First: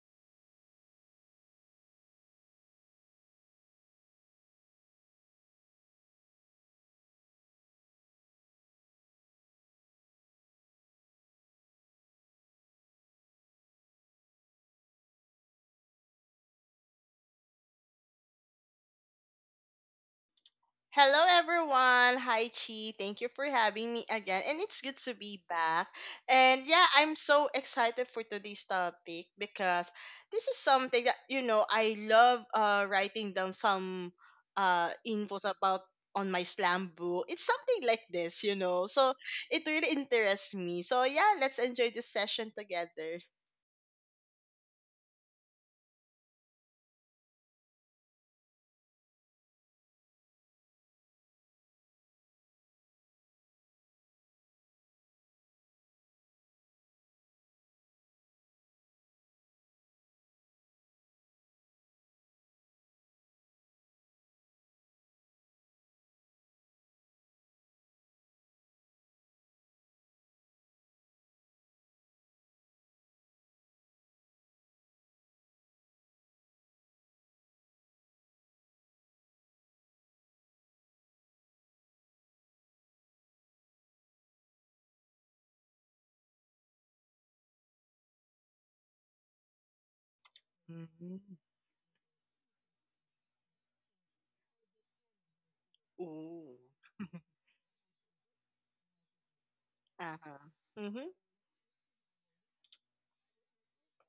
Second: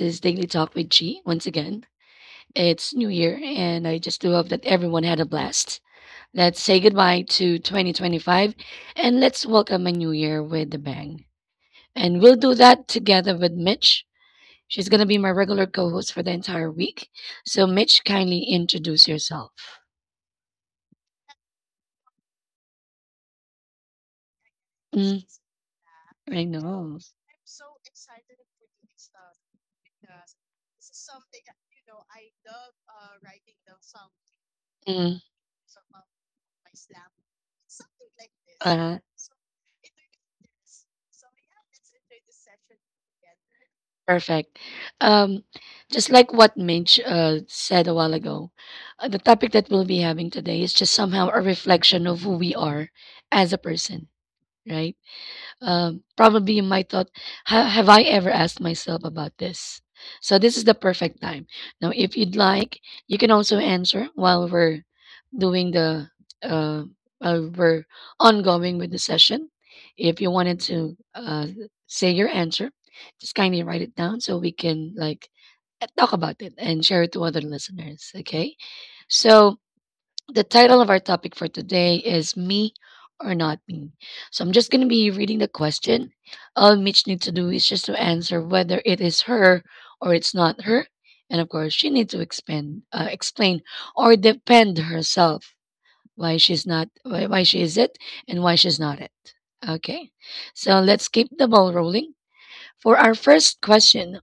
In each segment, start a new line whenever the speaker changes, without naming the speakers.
is Daily Talk with G once again. It's New Year, and I just do hope that everyone had a blast. Let's say goodbye to 2025 and let's welcome a new year with a bang. And we'll do that together with Mitch. She's going to be my regular co host for the entire week. So, Mitch, kindly introduce yourself.
Hello, everyone. Hi, Chi. Thank you for having me again. And it's good to
Mm,
be back.
I
And yeah,
know.
I'm so excited for today's topic because this is something that, I love writing down some
Mm,
infos about on my slam book. It's something like this.
uh-huh.
So it really interests me. So yeah, let's enjoy this session together.
Perfect. Um, just like what Minch said a while ago, the topic that we'll be having today is just somehow a reflection of who we are as a person, right? Probably you might thought, Have I ever asked myself about this? So this is the perfect time. Now, if you'd like, you can also answer while we're doing the uh, while we're ongoing with the session. If you wanted to say your answer, just kindly write it down so we can talk about it and share it to other listeners. Okay, so the title of our topic for today is Me or Not Me. So I'm just going to be reading the question. All Mitch needs to do is just to answer whether it is her or it's not her. And of
Mhm.
course, she needs to expand, explain or defend herself why she's
Ooh.
not, why she is it and why she's not it. Okay.
Uh-huh.
So let's
Mm-hmm.
keep the ball rolling. For our first question,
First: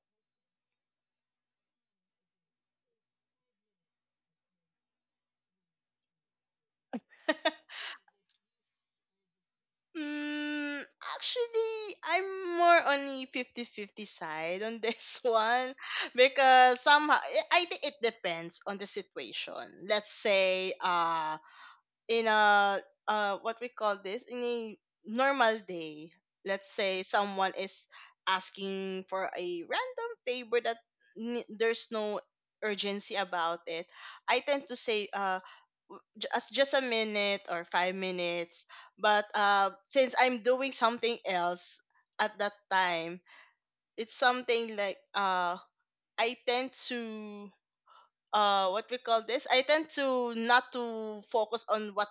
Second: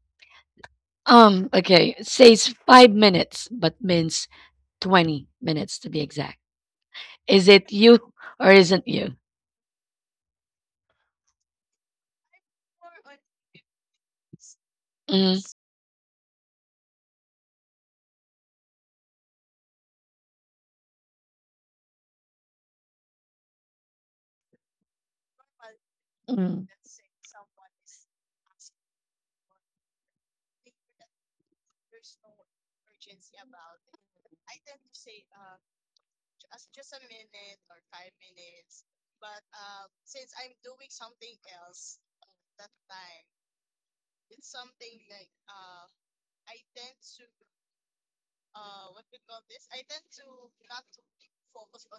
okay, it says 5 minutes, but means 20 minutes to be exact. Is it you or isn't you?
Mm, actually, I'm more on the fifty-fifty side on this
Mm,
one because somehow I think it depends on the situation. Let's say in a what we call this in a normal day,
mm.
let's say someone is asking for a random favor that there's no urgency about it. I tend to say as just a minute or 5 minutes. But since I'm doing something else at that time, it's something like I tend to what we call this. I tend to not to focus on what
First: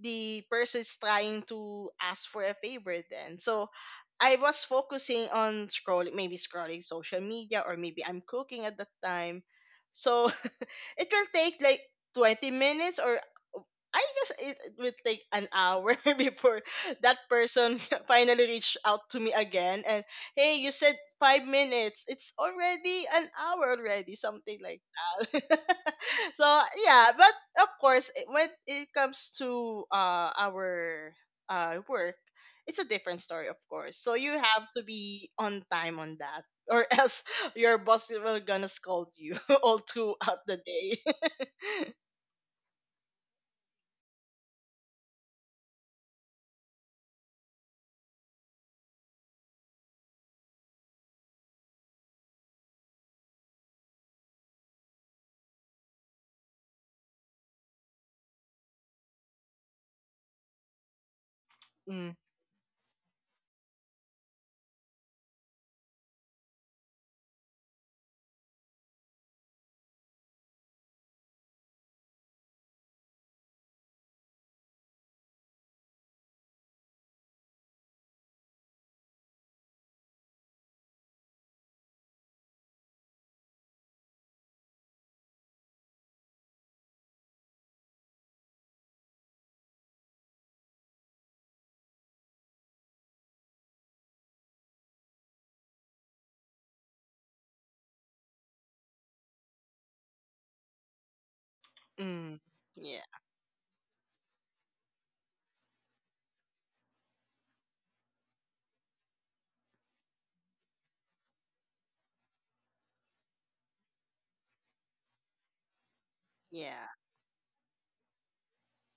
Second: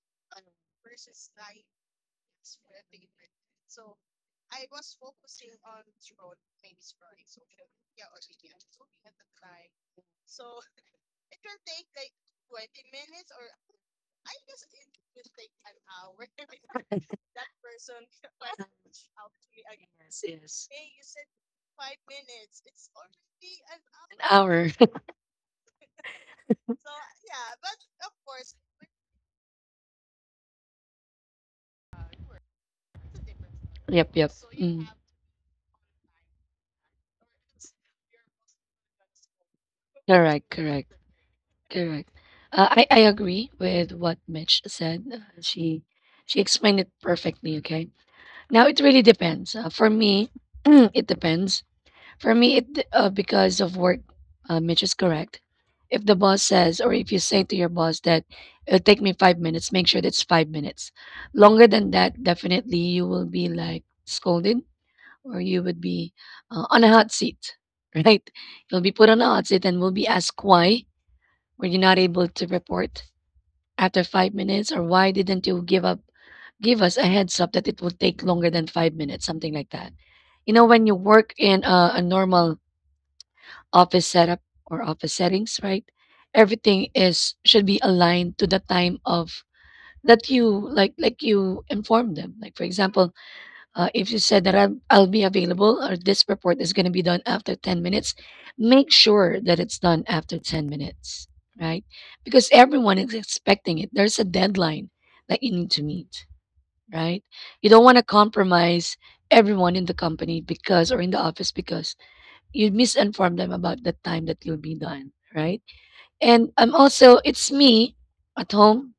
the person is trying to ask for a favor. Then so. I was focusing on scrolling, maybe scrolling social media, or maybe I'm cooking at that time. So it will take like 20 minutes, or I guess it will take an hour before that person finally reached out to me again. And
An
hey, you said 5 minutes. It's already an hour already, something
hour.
like that. So yeah, but of course, when it comes to our work, it's a different story, of course. So
Yep,
you
yep.
have to
Mm.
be on time on that, or else your boss will gonna scold you all throughout
Correct,
the
correct,
day.
correct. I agree with what Mitch said. She explained it perfectly. Okay. Now it really depends. For me, it depends. For me, it because of work, Mitch is correct. If the boss says, or if you say to your boss that it'll take me 5 minutes, make sure that's 5 minutes. Longer than
Mm,
that, definitely you will be like scolded, or you would be on a hot seat, right? You'll be put on a hot seat and will be asked why were you not able to report after 5 minutes, or why didn't you give us a heads up that it would take longer than 5 minutes, something like that. You know, when you work in a normal office setup or office settings, right? Everything is should be aligned to the time of that you like you inform them. Like for example, if you said that I'm, I'll be available or this report is going to be done after 10 minutes, make sure that it's done after 10 minutes, right?
mm,
Because everyone
yeah,
is expecting it. There's a deadline that you need to meet, right? You don't want to compromise everyone in the company because or in the office because you misinform them about the time that you'll be done, right? And I'm
yeah.
also, it's me at home.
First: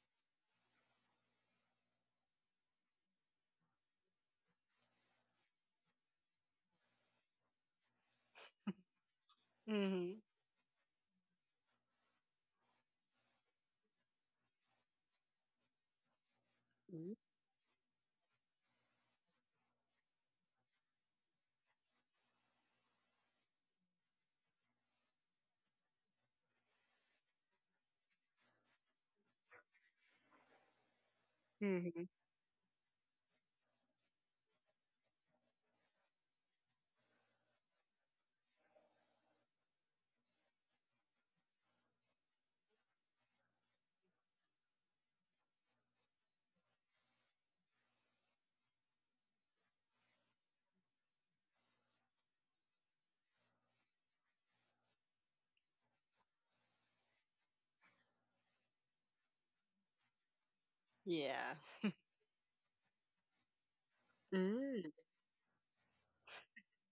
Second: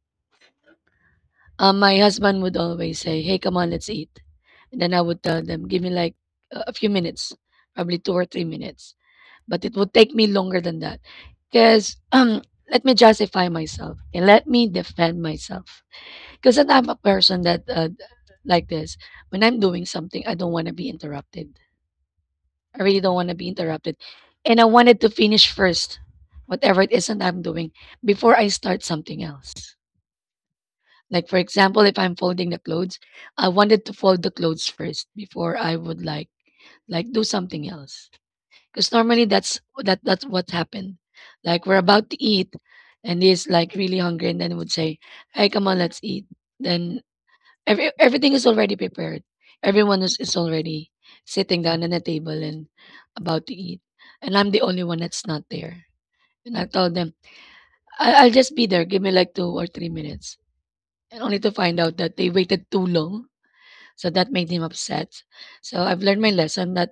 My husband would always say, "Hey, come on, let's eat," and then I would tell them, "Give me like a few minutes, probably 2 or 3 minutes," but it would take
Mm-hmm.
me longer than that, because let me justify myself and let me defend myself, because I'm a person that like this. When I'm doing something, I don't want to be interrupted. I really don't want to be interrupted. And I wanted to finish first, whatever it is that I'm doing, before I start something else. Like, for example, if
Mm-hmm.
I'm folding the clothes, I wanted to fold the clothes first before I would like do something else. Because normally that's that's what happened. Like we're about to eat and he's like really hungry and then would say, "Hey, come on, let's eat." Then everything is already prepared. Everyone is already sitting down on a table and about to eat. And I'm the only one that's not there. And I told them, I'll just be there. Give me like 2 or 3 minutes. And only to
Yeah.
find out that they waited too long. So that made him
Mm,
upset. So I've learned my lesson not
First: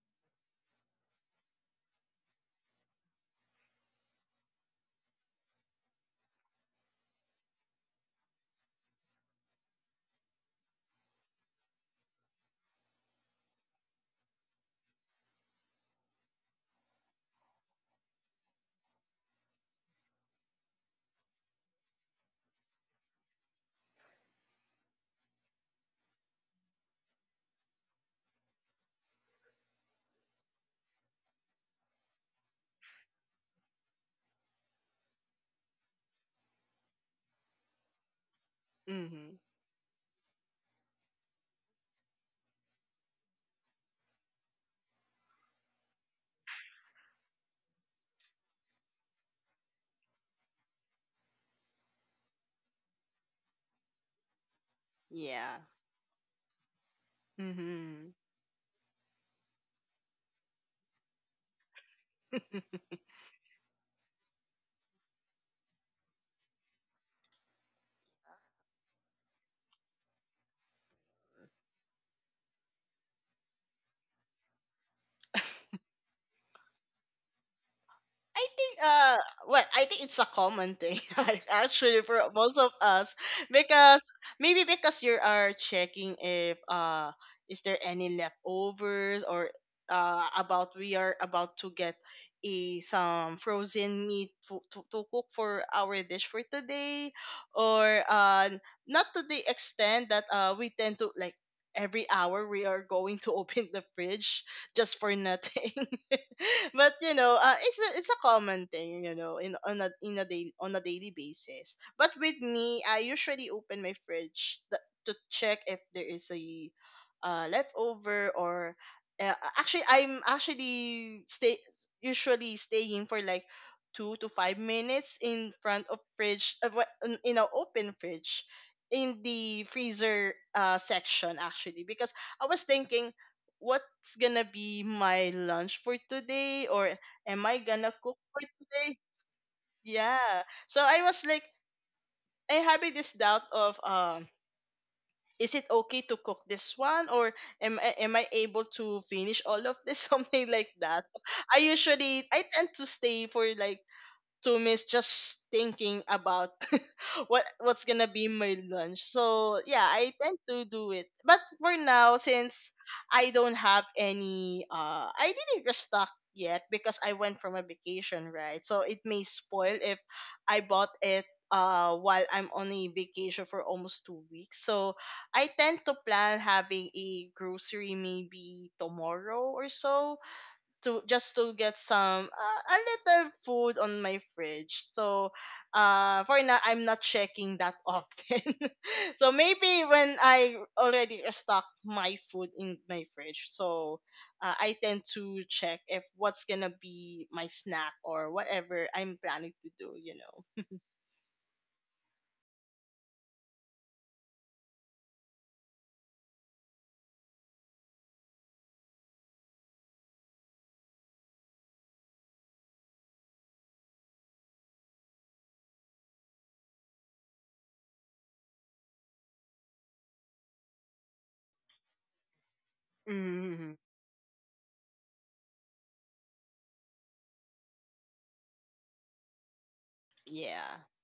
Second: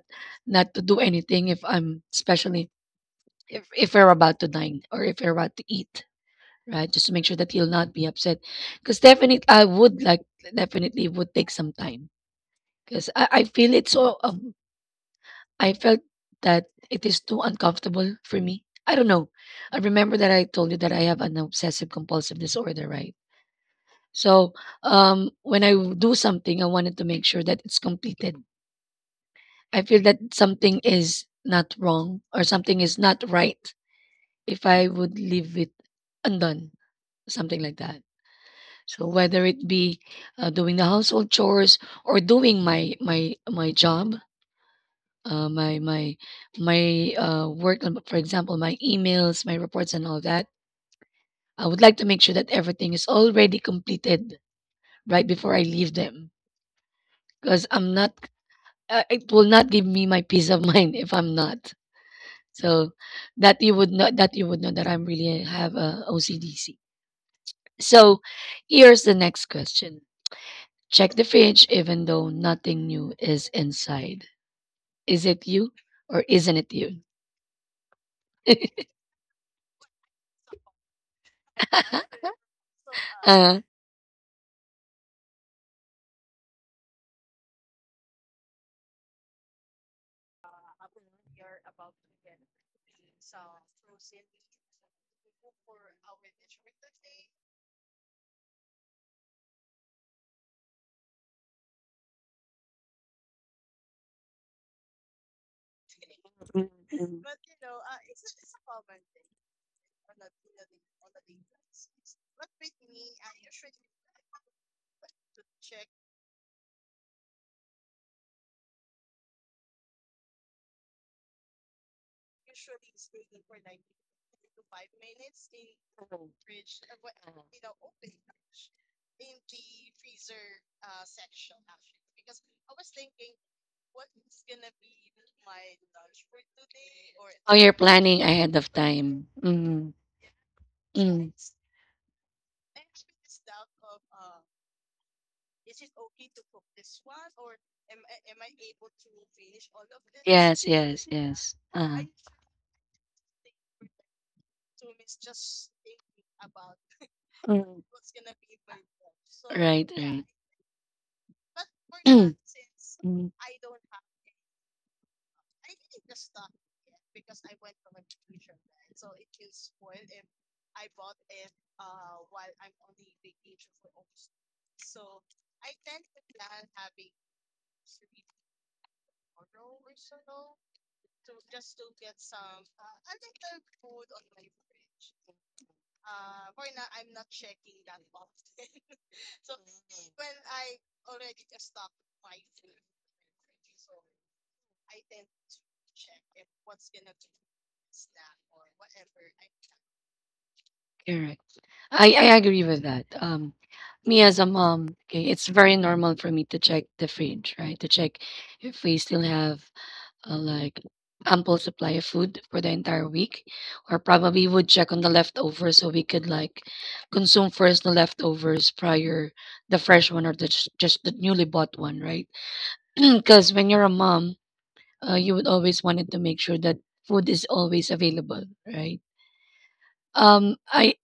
not to do anything if I'm especially if we're about to dine or if we're about to eat. Right? Just to make sure that he'll not be upset. Because definitely would take some time. 'Cause I feel it so, I felt that it is too uncomfortable for me. I don't know. I remember that I told you that I have an obsessive compulsive disorder, right? So, when I do something, I wanted to make sure that it's completed. I feel that something is not wrong or something is not right if I would leave it undone, something like that. So
mm-hmm.
whether it be doing the household chores or doing my job, my my my work on, for example, my emails, my reports, and all that. I would like to make sure that everything is already completed right before
Yeah.
I leave them, because I'm
Mm-hmm.
not. It will not give me my peace of mind if I'm not. So that you would know that you would know that I'm really have a OCDC. So here's the next question: Check the fridge, even though nothing new is inside. Is it you or isn't it you?
I think well I think it's a common thing, like, actually, for most of us,
uh,
because maybe because you are checking if is there any leftovers, or about we are about to get a some frozen meat to cook for our dish for today, or not to the extent that we tend to like every hour we are going to open the fridge just for nothing. But it's a common thing, in on a in a daily on a daily basis. But with me, I usually open my fridge to check if there is a leftover, or actually I'm actually stay usually staying for like 2 to 5 minutes in front of fridge, of what, in an open fridge, in the freezer section, actually, because I was thinking what's gonna be my lunch for today, or am
oh,
I
you're
gonna cook
planning
for
ahead of
today?
time. Mm-hmm.
Yeah. So I was
Mm.
like, I having this doubt of, is it okay to cook this one, or am I able to finish all of this, something
Yes,
like that?
yes, yes. Uh-huh.
I tend to stay for like, to miss, just thinking about what's
Mm.
gonna be my lunch. So yeah,
Right,
I
right.
tend to do it. But for now, since
Mm.
I don't have any, I didn't restock yet, because I went from a vacation, right? So it may spoil if I bought it. While I'm on a vacation for almost 2 weeks, so I tend to plan having a grocery maybe tomorrow or so, to just to get some a little food on my fridge. So for now I'm not checking that often. So maybe when I already stock my food in my fridge, so I tend to check if what's gonna be my snack, or whatever I'm planning to do.
Correct. I agree with that. Me as a mom, okay, it's very normal for me to check the fridge, right? To check if we still have uh, like ample supply of food for the entire week or probably would check on the leftovers so we could consume first the leftovers prior the fresh one or just the newly bought one, right? Because
Mm-hmm.
when you're a mom, you would always wanted to make sure that food is always available, right? um
Yeah.
i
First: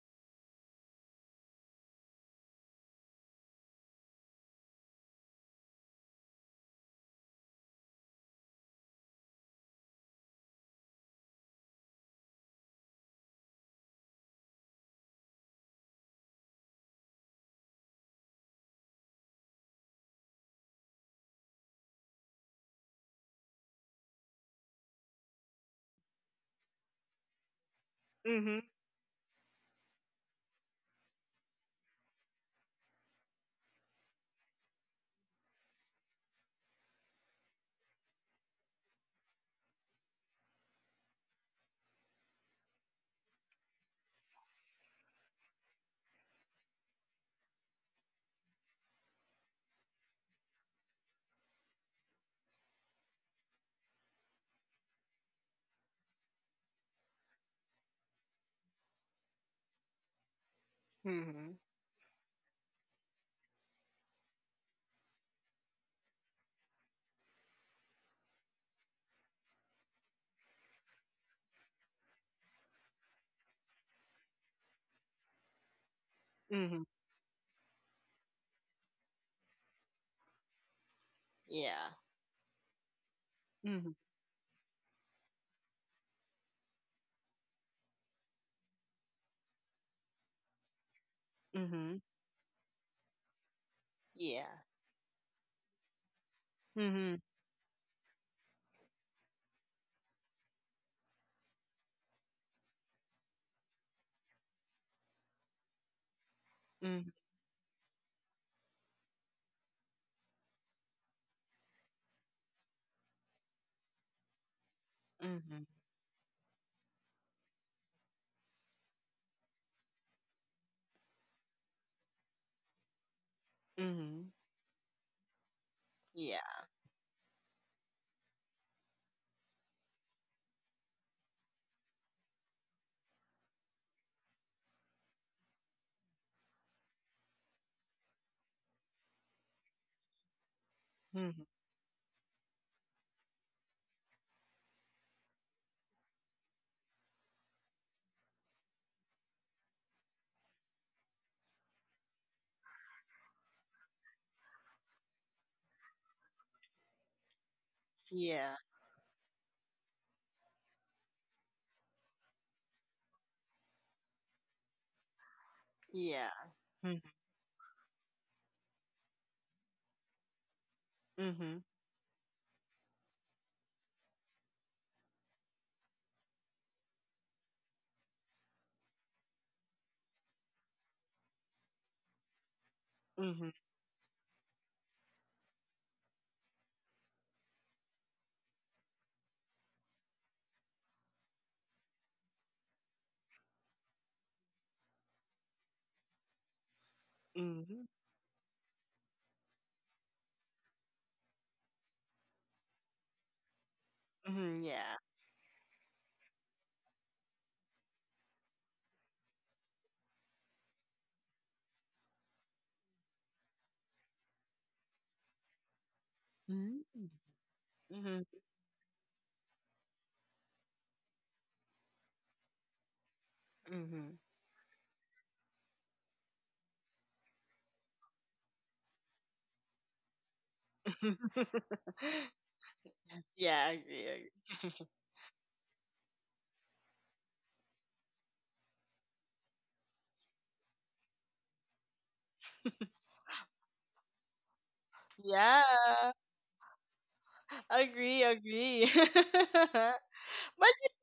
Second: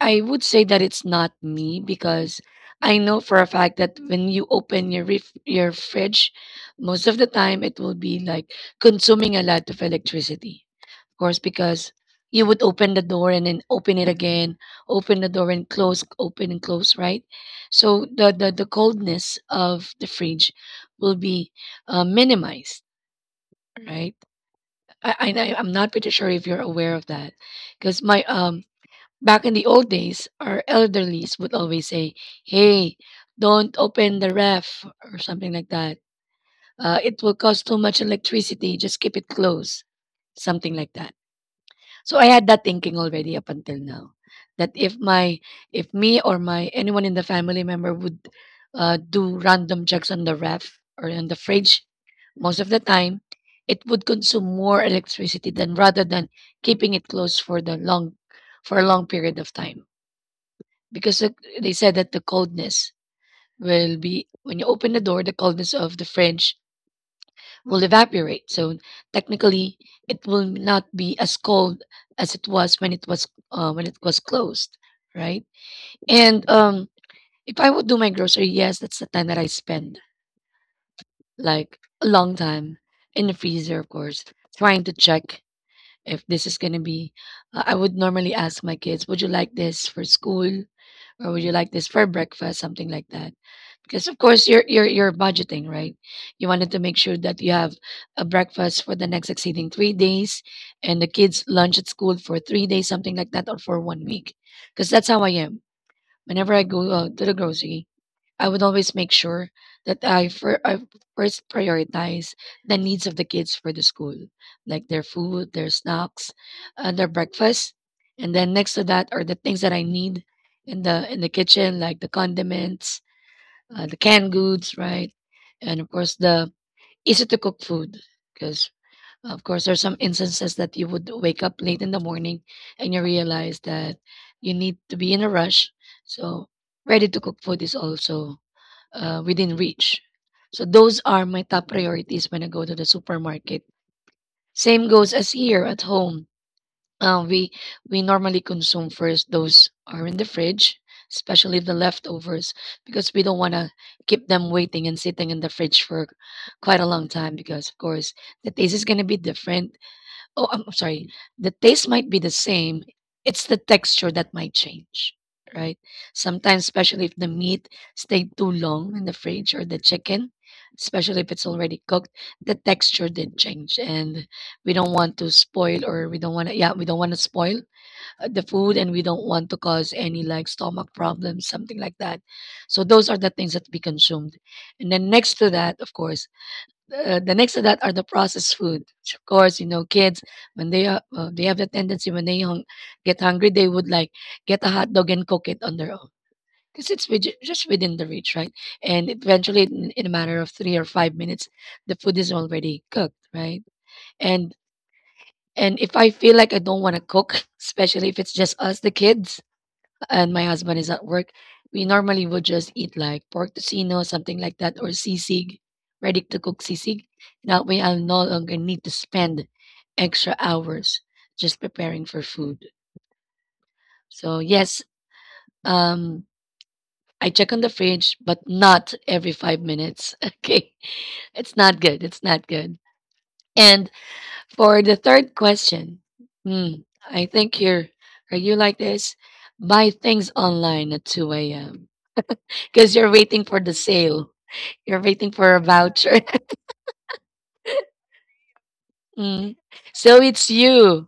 I would say that it's not me because I know for a fact that when you open your fridge, most of the time it will be like consuming a lot of electricity. Of course, because you would open the door and then open it again, open the door and close, open and close, right? So the coldness of the fridge will be minimized, right? I'm not pretty sure if you're aware of that, because my
Mm-hmm.
back in the old days, our elderlies would always say, "Hey, don't open the ref or something like that. It will cost too much electricity. Just keep it closed." Something like that. So I had that thinking already up until now, that if me or my anyone in the family member would do random checks on the ref or on the fridge, most of the time, it would consume more electricity than rather than keeping it closed for the long for a long period of time because
Mm-hmm.
they said that the coldness will be when you open the door, the coldness of the fridge will evaporate, so technically it will not be as cold as it was when it was when it was closed, right? And
Mm-hmm.
if I would do my grocery, yes, that's the time that I spend like
Yeah.
a long time in the freezer, of
Mhm,
course, trying to check if this is going to be I would normally ask my kids, would you like this for school or would you like this
mhm,
for breakfast, something like that, because of course
yeah.
you're budgeting, right? You wanted to make sure
Mhm.
that you have a breakfast for the next succeeding 3 days and the kids lunch at school for 3 days, something like that, or for one week, because that's how I am. Whenever I go
Mhm.
out to the grocery, I would always make sure that I first prioritize the needs of the kids for the school, like their food,
Mhm.
their snacks, their breakfast, and then next to that are the things that I need in the kitchen, like the condiments, the canned
Mhm.
goods, right? And of course, the
Yeah.
easy to cook food, because of course there's some instances that you would wake up late in the morning and you realize that you need to be in a rush. So ready to cook food is also within reach. So those are my
Mhm.
top priorities when I go to the supermarket. Same goes as here at home. Uh, we we normally consume first those are in the fridge, especially the leftovers, because we don't want to keep them waiting and sitting in the fridge for quite a long time. Because of course the
Yeah.
taste is gonna be different. Oh, I'm sorry. The taste might be the same. It's the texture that might change, right?
Yeah.
Sometimes, especially
Mhm.
if the meat stayed too long in the fridge, or the chicken, especially if it's
Mhm.
already cooked, the texture did change. And we don't want to spoil, or we don't want to, yeah, we don't want to spoil the food, and we don't want to cause any like stomach problems, something like that. So those are the things
Mhm.
that we consumed. And then next to that, of course, the next to that are the processed food. Which of course, you know, kids when they are the tendency when they get hungry, they would like get a hot dog and cook it on their own because it's just
Mhm.
within the reach, right? And eventually, in a matter of 3 or 5 minutes, the food is already cooked, right? And
Mhm. Yeah.
and if I feel like I don't want to cook, especially if it's just us, the kids, and my husband is at work, we normally would just eat like pork tocino, something like that, or sisig, ready to cook sisig.
Mhm.
That way, I'll no
Mhm.
longer need to spend extra hours just preparing for food.
Mhm.
So, yes, um, I check on the fridge, but not every 5 minutes. Okay. It's not good. It's not good.
Yeah, I
And
agree. I
for the third question, hmm, are you like this? Buy things online at 2 a.m. because you're waiting for the sale. You're waiting for a
Yeah,
voucher.
agree, agree.
Mm.
but
So it's you.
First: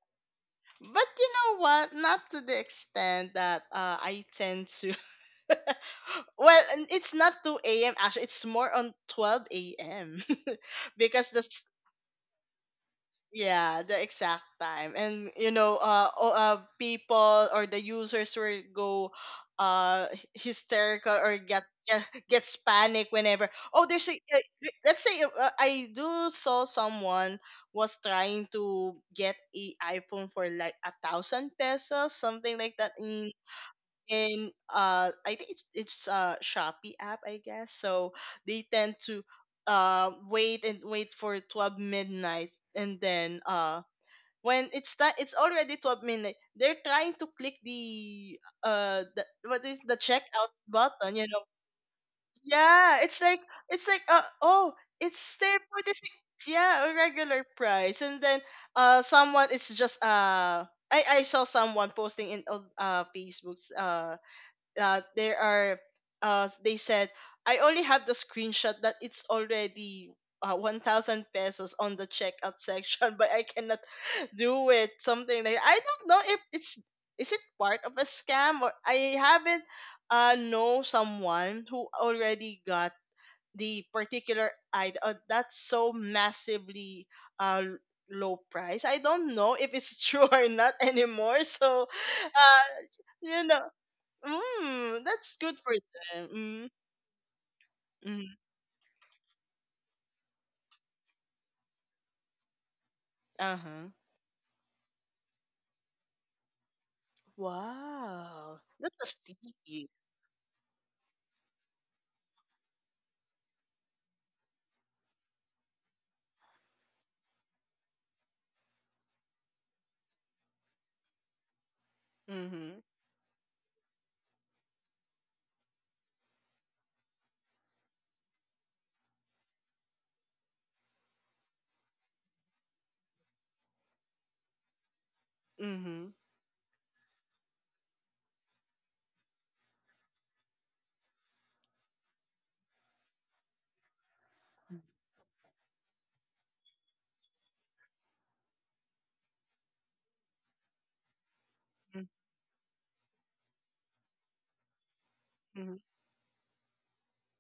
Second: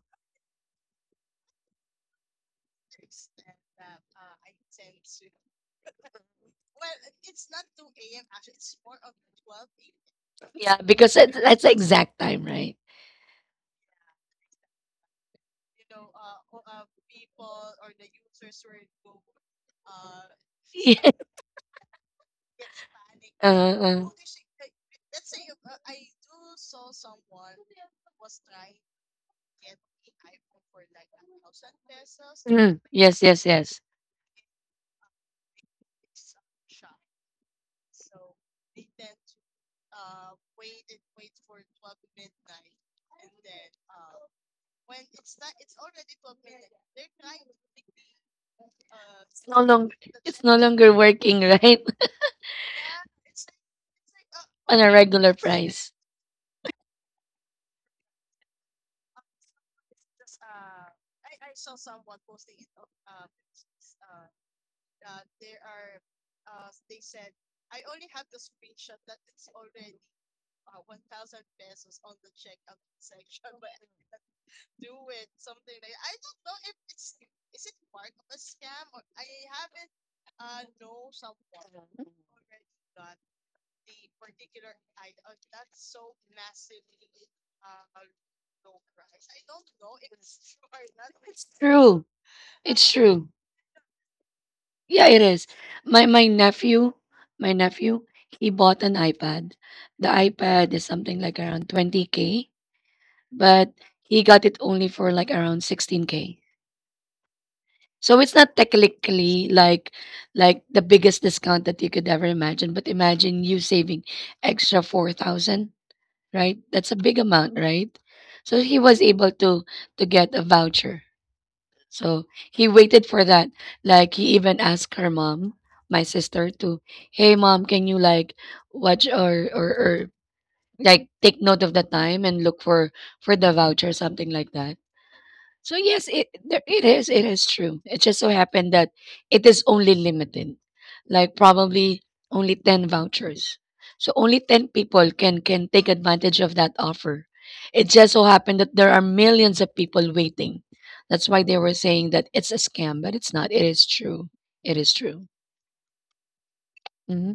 but you know what? Not to the extent that I tend to. Well, it's not two a.m. Actually, it's more on 12 a.m.
Yeah, because
because the.
that's the exact time, right?
Yeah, the exact time. And people or the users will go hysterical,
Yeah.
or gets panic, whenever,
Uh,
oh, there's a,
uh.
let's say, I do saw someone was trying to get a iPhone for like 1,000 pesos, something like
Mm.
that, in
Yes, yes, yes.
I think it's Shopee app, I guess. So they tend to wait and wait for 12 midnight, and then when it's already 12 midnight, they're trying to click the
It's
what
no
is the
longer It's
checkout
no longer
button you know
working, right?
Yeah, it's like, oh,
On a regular
it's there for
price.
this. Yeah, a regular price. And then someone, it's just I saw someone posting in on, Facebooks, there are, they said, I only have the screenshot that it's already 1,000 pesos on the checkout section, but I cannot do it, something like, I don't know if it's is it part of a scam, or I haven't know someone who already got the particular item, that's so massively uh l- low price. I don't know if it's true or not anymore.
It's
So
true.
uh
It's true.
you know
Yeah, it
that's
is.
good for
My
them.
my
Mm,
nephew, my nephew,
mm,
he bought an iPad. The iPad is something like around 20K, but
uh-huh.
he got it only for like around 16K. So it's
Wow.
not
That's a
technically
seed.
like the biggest discount that you could ever imagine, but imagine you saving extra 4,000, right? That's a big amount, right? So he was able to get a voucher, so he
Mm-hmm.
waited for that. Like he even asked her mom, my sister, to, hey mom, can you like watch or like take note of the time and look for the voucher, something like that. So yes,
Mm-hmm.
it is true. It just so happened that it is only limited, like probably only ten vouchers. So only ten people can take advantage of that offer. It just so happened that there are millions of people waiting. That's why they were saying that it's a scam, but it's not. It is true. It is true. Hmm.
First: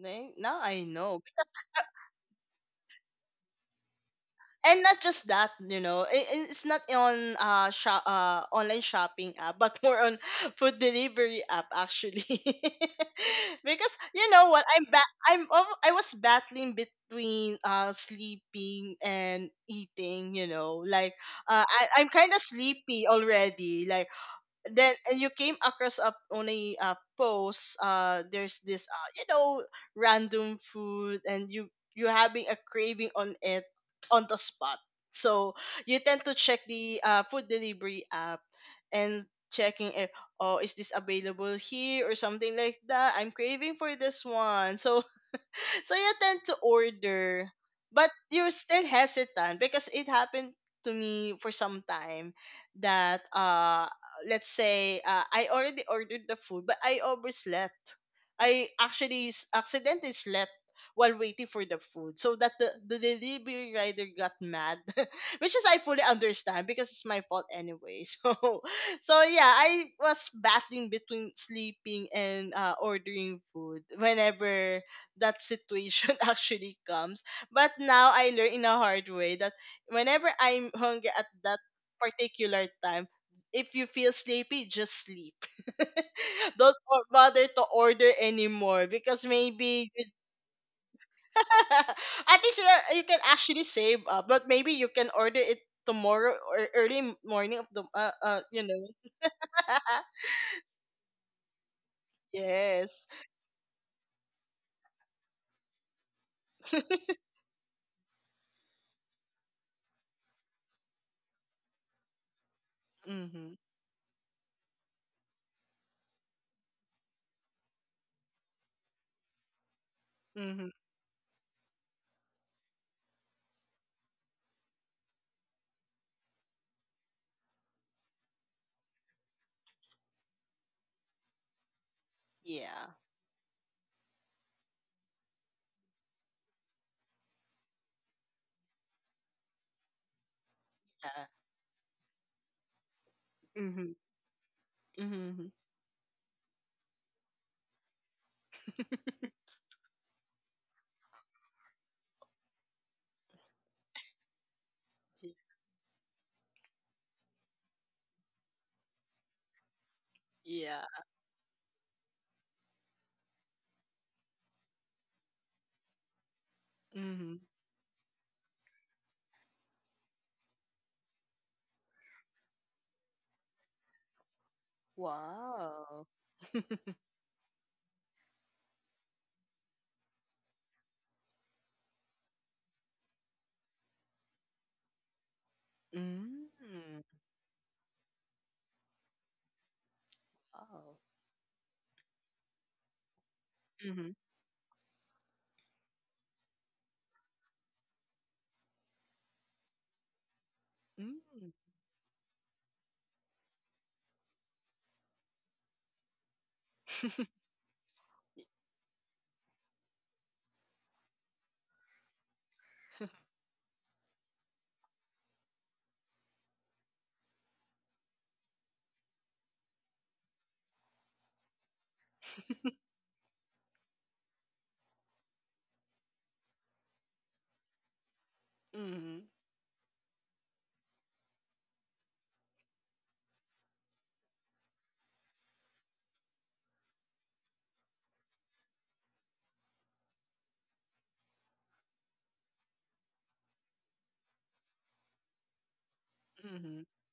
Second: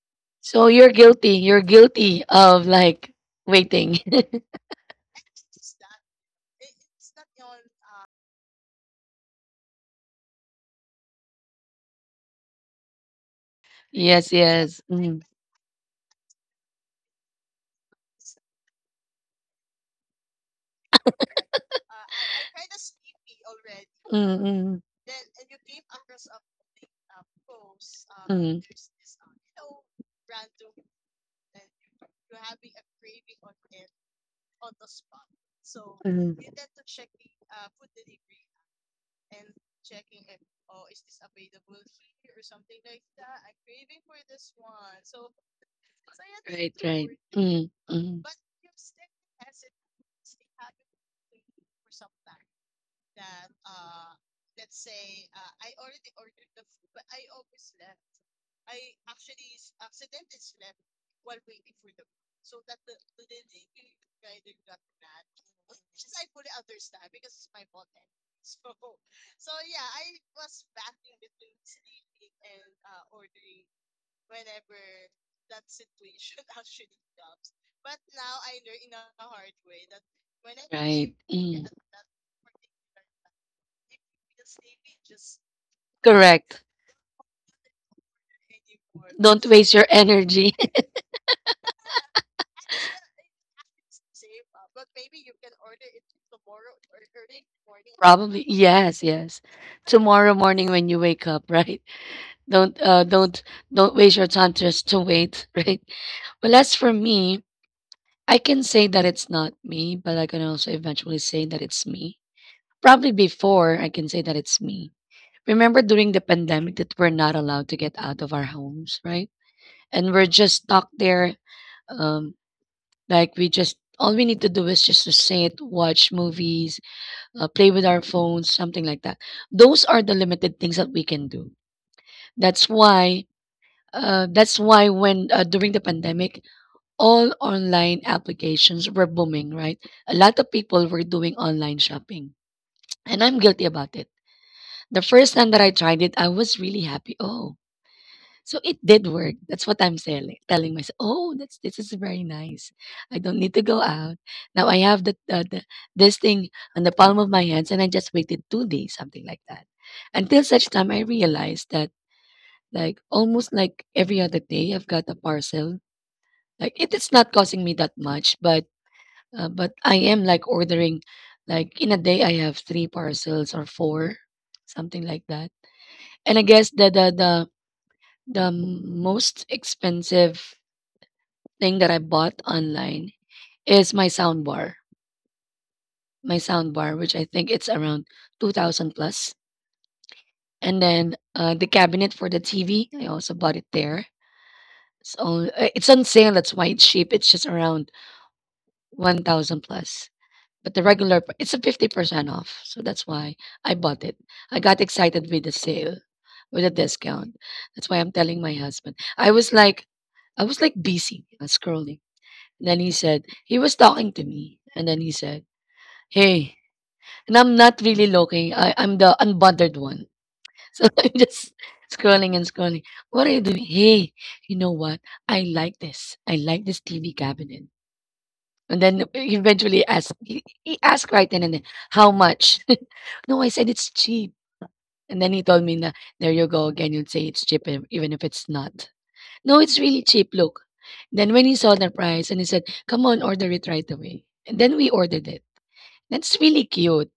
Mm-hmm. Now
So
I
you're
know.
guilty. You're guilty of like waiting.
And not just that, it's not on, online shopping app, but more on food delivery app, actually. Because you
Yes,
know what,
yes.
I'm ba-
Hmm.
I'm al- I was battling between sleeping and eating, like, I'm kind of sleepy already, like then, and you came across up on a, post, there's this random food, and you having a craving on it on the spot. So you tend to
Mm-hmm.
check the food delivery app, and checking if, oh, is this available here, or something like that. I'm craving for this one, so, so you tend to
Right, right.
order,
Mm,
but
mm,
you're still hesitant, because it happened to me for some time that, let's say, I already ordered the food, but I overslept. I actually accidentally slept while waiting for the food, so that the delivery rider got mad, which is, I fully understand, because it's my fault anyway. So yeah, I was battling between sleeping and, ordering food, whenever that situation actually comes. But now I learn in a hard way that whenever I'm hungry
right.
at that
Mm.
particular time, if you feel sleepy, just sleep.
Correct.
Don't bother to order anymore, because
Don't waste your energy.
at least you, can actually save up. But maybe you can order it tomorrow, or early morning of the uh,
Probably.
uh you know.
Yes, yes. Tomorrow morning when you wake up, right? Don't uh
yes.
don't don't waste your time just to wait, right? Well, as for me, I can say that it's not me, but I can also eventually say that it's me. Probably
Mhm.
before I can say that it's me. Remember during the pandemic that we're not allowed to get out of our homes, right? And we're just
Mhm.
stuck there. Um, like we just, all we need to do is just to sit, watch movies, play with our phones, something like that. Those are the limited things that we can do. That's
Yeah.
why. That's why when during the pandemic, all online applications were booming. Right, a lot of people were
Yeah.
doing online shopping, and I'm guilty about
Mhm.
it. The first time
Mhm.
that I tried it, I was really happy. Oh, so it did work. That's what I'm telling myself. Oh, that's, this is very nice. I don't need to go out now. I have the this thing on the palm of my hands, and I just waited 2 days, something like that, until such time
Yeah.
I realized that like almost like every other day I've got a parcel. Like it is not
Mhm.
costing me that much, but I am like ordering, like in a day I have three parcels or four, something like that.
Wow.
And I guess the the most expensive thing that I bought online is my soundbar. My
Mm.
soundbar, which I think it's around 2000 plus. And
Wow.
then the cabinet for the TV, I also bought it there.
Mhm.
So it's on sale, that's why it's cheap. It's just around 1000 plus. But the regular. It's
Mm.
a 50% off. So that's why I bought it. I got excited with the sale, with the discount. That's why I'm telling my husband. I was like busy scrolling. And then he said, he was talking to me. And then he said, hey, and I'm not really looking. I'm the unbothered one. So I'm just scrolling and scrolling. What are you doing? Hey, you know what? I like this. I like this TV cabinet. And then
Mhm.
he eventually asked, he asked right then and then, how much? No, I said it's cheap. And then he told me, na, there you go again. You'd say it's cheap even if it's not. No, it's really cheap. Look. Then when he saw the price, and he said, come on, order it right away. And then we ordered it. That's really
Mhm.
cute.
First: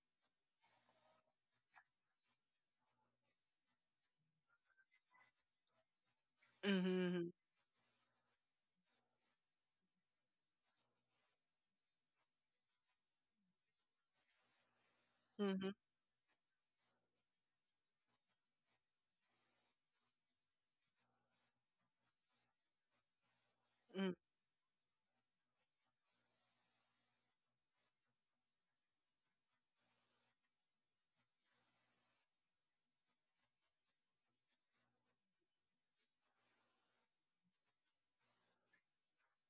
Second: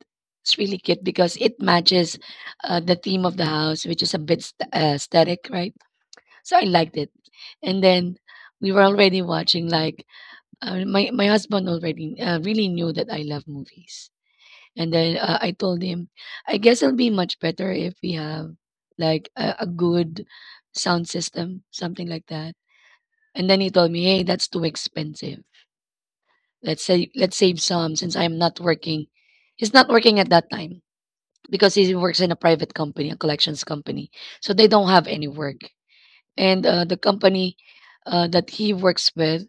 It's really cute because it matches the theme of the house, which is a bit static, right? So I liked it.
Mhm.
And then we were already watching, like, my husband already really knew that I love movies. And then I
Mhm.
told him, I guess it'll be much better if we have like a good sound system, something like that. And then he told me,
Mhm.
hey, that's too expensive. Let's say, let's save some since I'm not working. He's not working at that time because he works in a private company, a collections company. So they don't have any work. And the company that he works with,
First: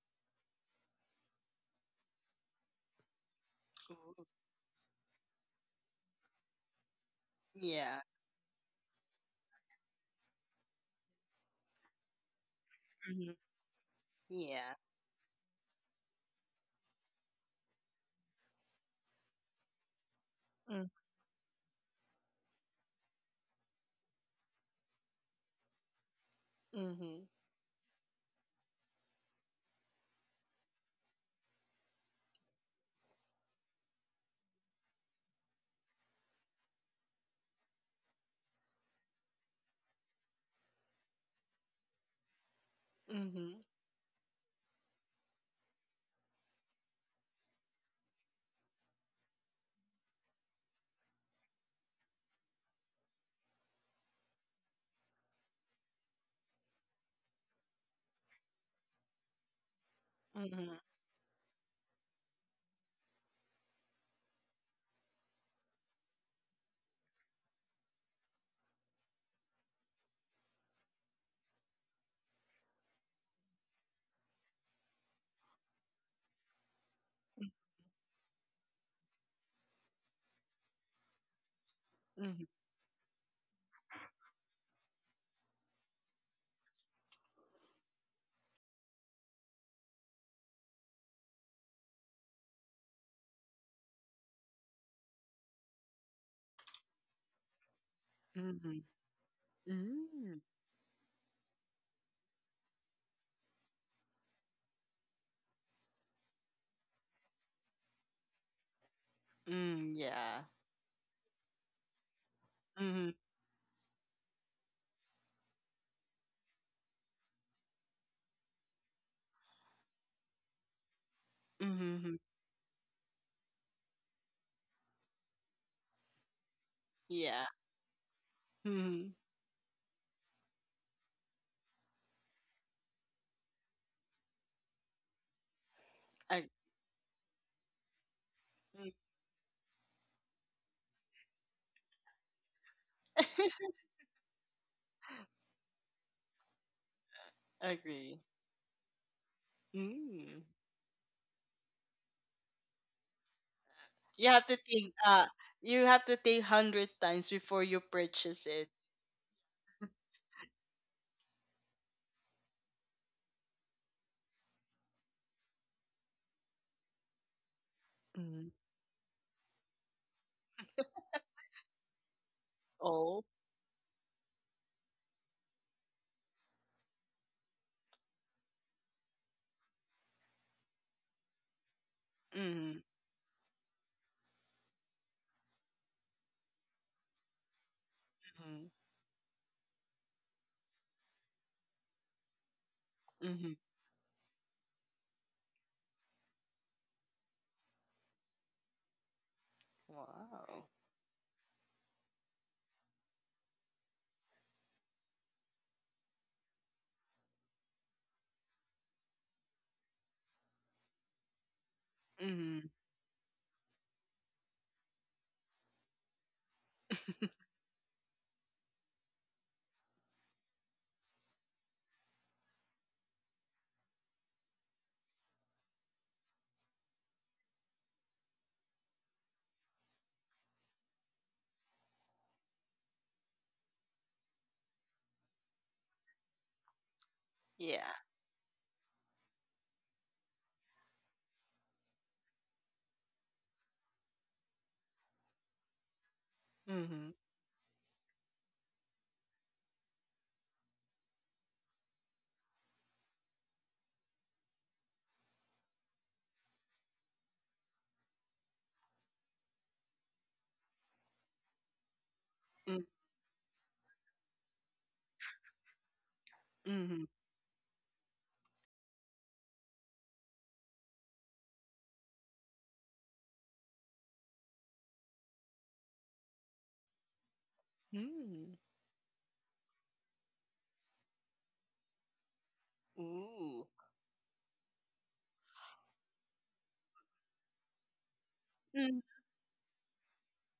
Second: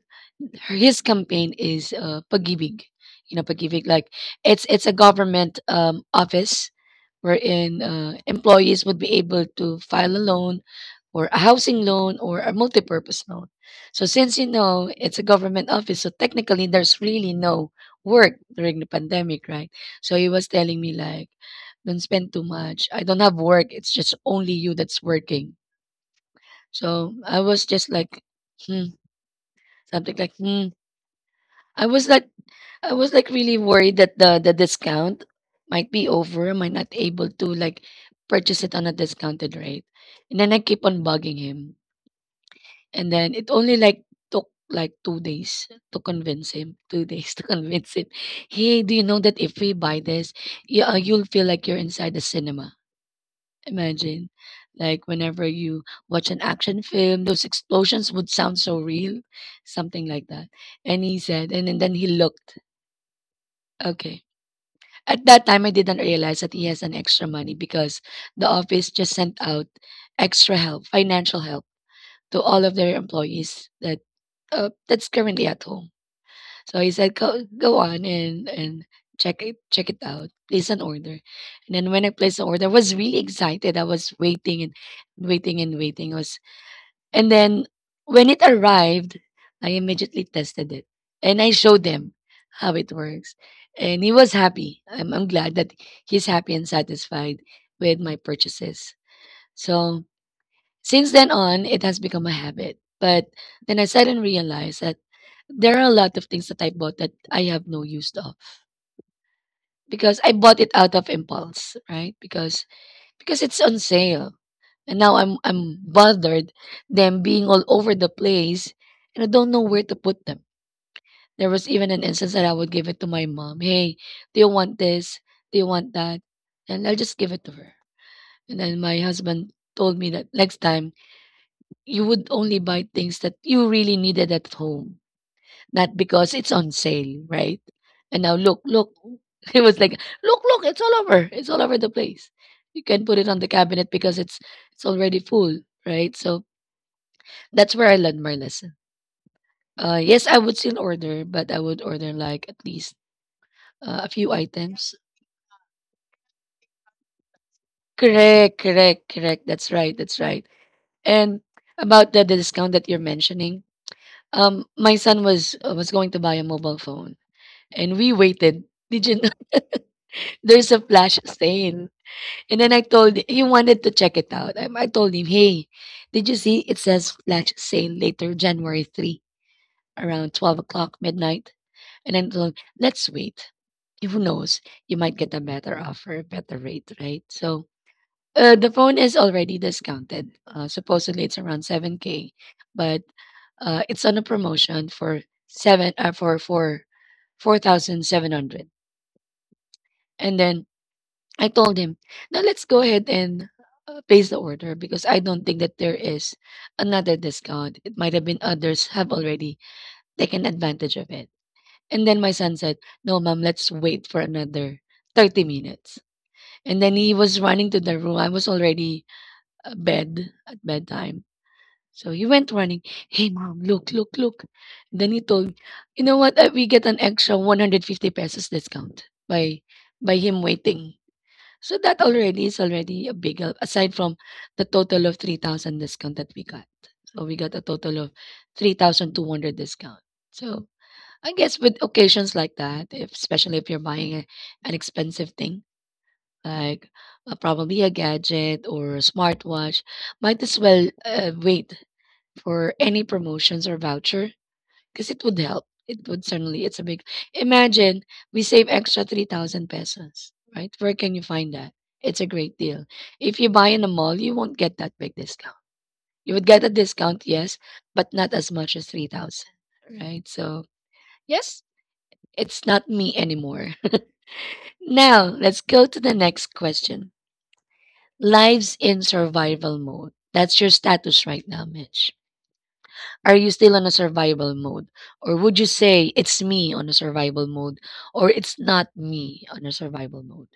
her his campaign is pag, you know, pagibig. Like
Ooh.
it's a government office wherein
Yeah.
employees would be able to file a loan or a housing loan or a multi-purpose
Mhm.
loan. So since you
Yeah.
know it's a government office, so technically there's really no work during the pandemic, right? So he was telling
Mm.
me like, don't spend too much. I don't have work. It's just only you that's working. So
Mhm.
I was just like, hmm, something like, hmm. I was like I was like really worried that the discount might be over. Am I not able to like purchase it on a discounted rate? And then I keep on bugging him. And then it
Mhm.
only like took like 2 days to convince him. 2 days to convince him. Hey, do you know that if we buy this, yeah, you'll feel like you're inside the cinema. Imagine, like whenever you watch an action film, those explosions would sound so real, something like that.
Mhm.
And he said, and then he looked. Okay. At that time, I didn't realize that he has an extra money because the office just sent out extra help, financial help, to all of their employees that that's currently at home. So he said, "Go, go on and check it out. Place an order." And then when I placed the
Mhm.
order, I was really excited. I was waiting and waiting and waiting. I was, and then when it arrived, I immediately tested it and I showed him how it works. And he was happy. I'm glad that he's happy and satisfied with my
Mhm.
purchases. So
Mm.
since then on, it has become a habit. But then I suddenly realized that there are a lot of things that I bought that I have no use of
Mm.
because I
Yeah.
bought it out of impulse, right?
Mhm.
Because it's on sale, and now I'm bothered them being all over the place, and I don't know where to put them. There was even an
Mhm.
instance that I would give it to my mom. Hey, do you want this? Do you want that? And I'll just give it
Yeah.
to her. And then my
Mhm.
husband told me that next time you would only buy things that you really needed at home, not because
I
it's on sale, right? And now look,
mm.
look. He was like, look, look, it's all over. It's all over the place. You can put it on the cabinet because it's already full, right? So that's where I
agree.
learned my lesson. Yes, I
Mm.
would still order, but I would order like at least a
You
few
have to think.
items.
You have to think 100 times before you purchase
Correct,
it.
correct, correct. That's right, that's right. And about the discount that you're mentioning, my son was going to buy a mobile phone, and we
Mm.
waited. Did you know there's a flash sale. And then I told
Oh.
he wanted to check it out. I told him, hey, did you see it says flash sale later January 3? Around 12 o'clock midnight. And then told,
Mm.
let's wait. Who knows? You might get a better offer, better rate, right? So the phone is already discounted. Supposedly it's around 7K, but
Mm.
it's on a promotion for seven for 4,700. And
Wow.
then I told him, now let's go ahead and place the order because I don't think that there is another discount. It might have been others have already taken advantage of it. And then my son
Mhm.
said, no, mom, let's wait for another 30 minutes. And then he was running to the room. I was already bed at bedtime. So he went running. Hey, mom, look, look, look. Then he told, you know what? We get an extra 150 pesos discount by him waiting. So that already is already a big help, aside from the total of 3,000 discount that we got. So we got a
Yeah.
total of 3,200 discount. So I guess with occasions like that, if, especially if you're buying an expensive thing, like
Mhm.
probably a gadget or a smartwatch, might as well wait for any promotions or voucher because it would help. It would certainly, it's a big, imagine we save extra 3,000 pesos, right? Where can you find that? It's a great
Mm,
deal. If you buy in a mall, you won't get that big discount. You would get a
mhm.
discount, yes, but not as much as 3,000, right? So, yes, it's not me anymore. Now, let's go to the next question.
Mm.
Lives in survival mode. That's your status right now, Mitch. Are you still on a survival mode? Or would you say it's me on a survival mode or it's not
Ooh.
me on a survival mode?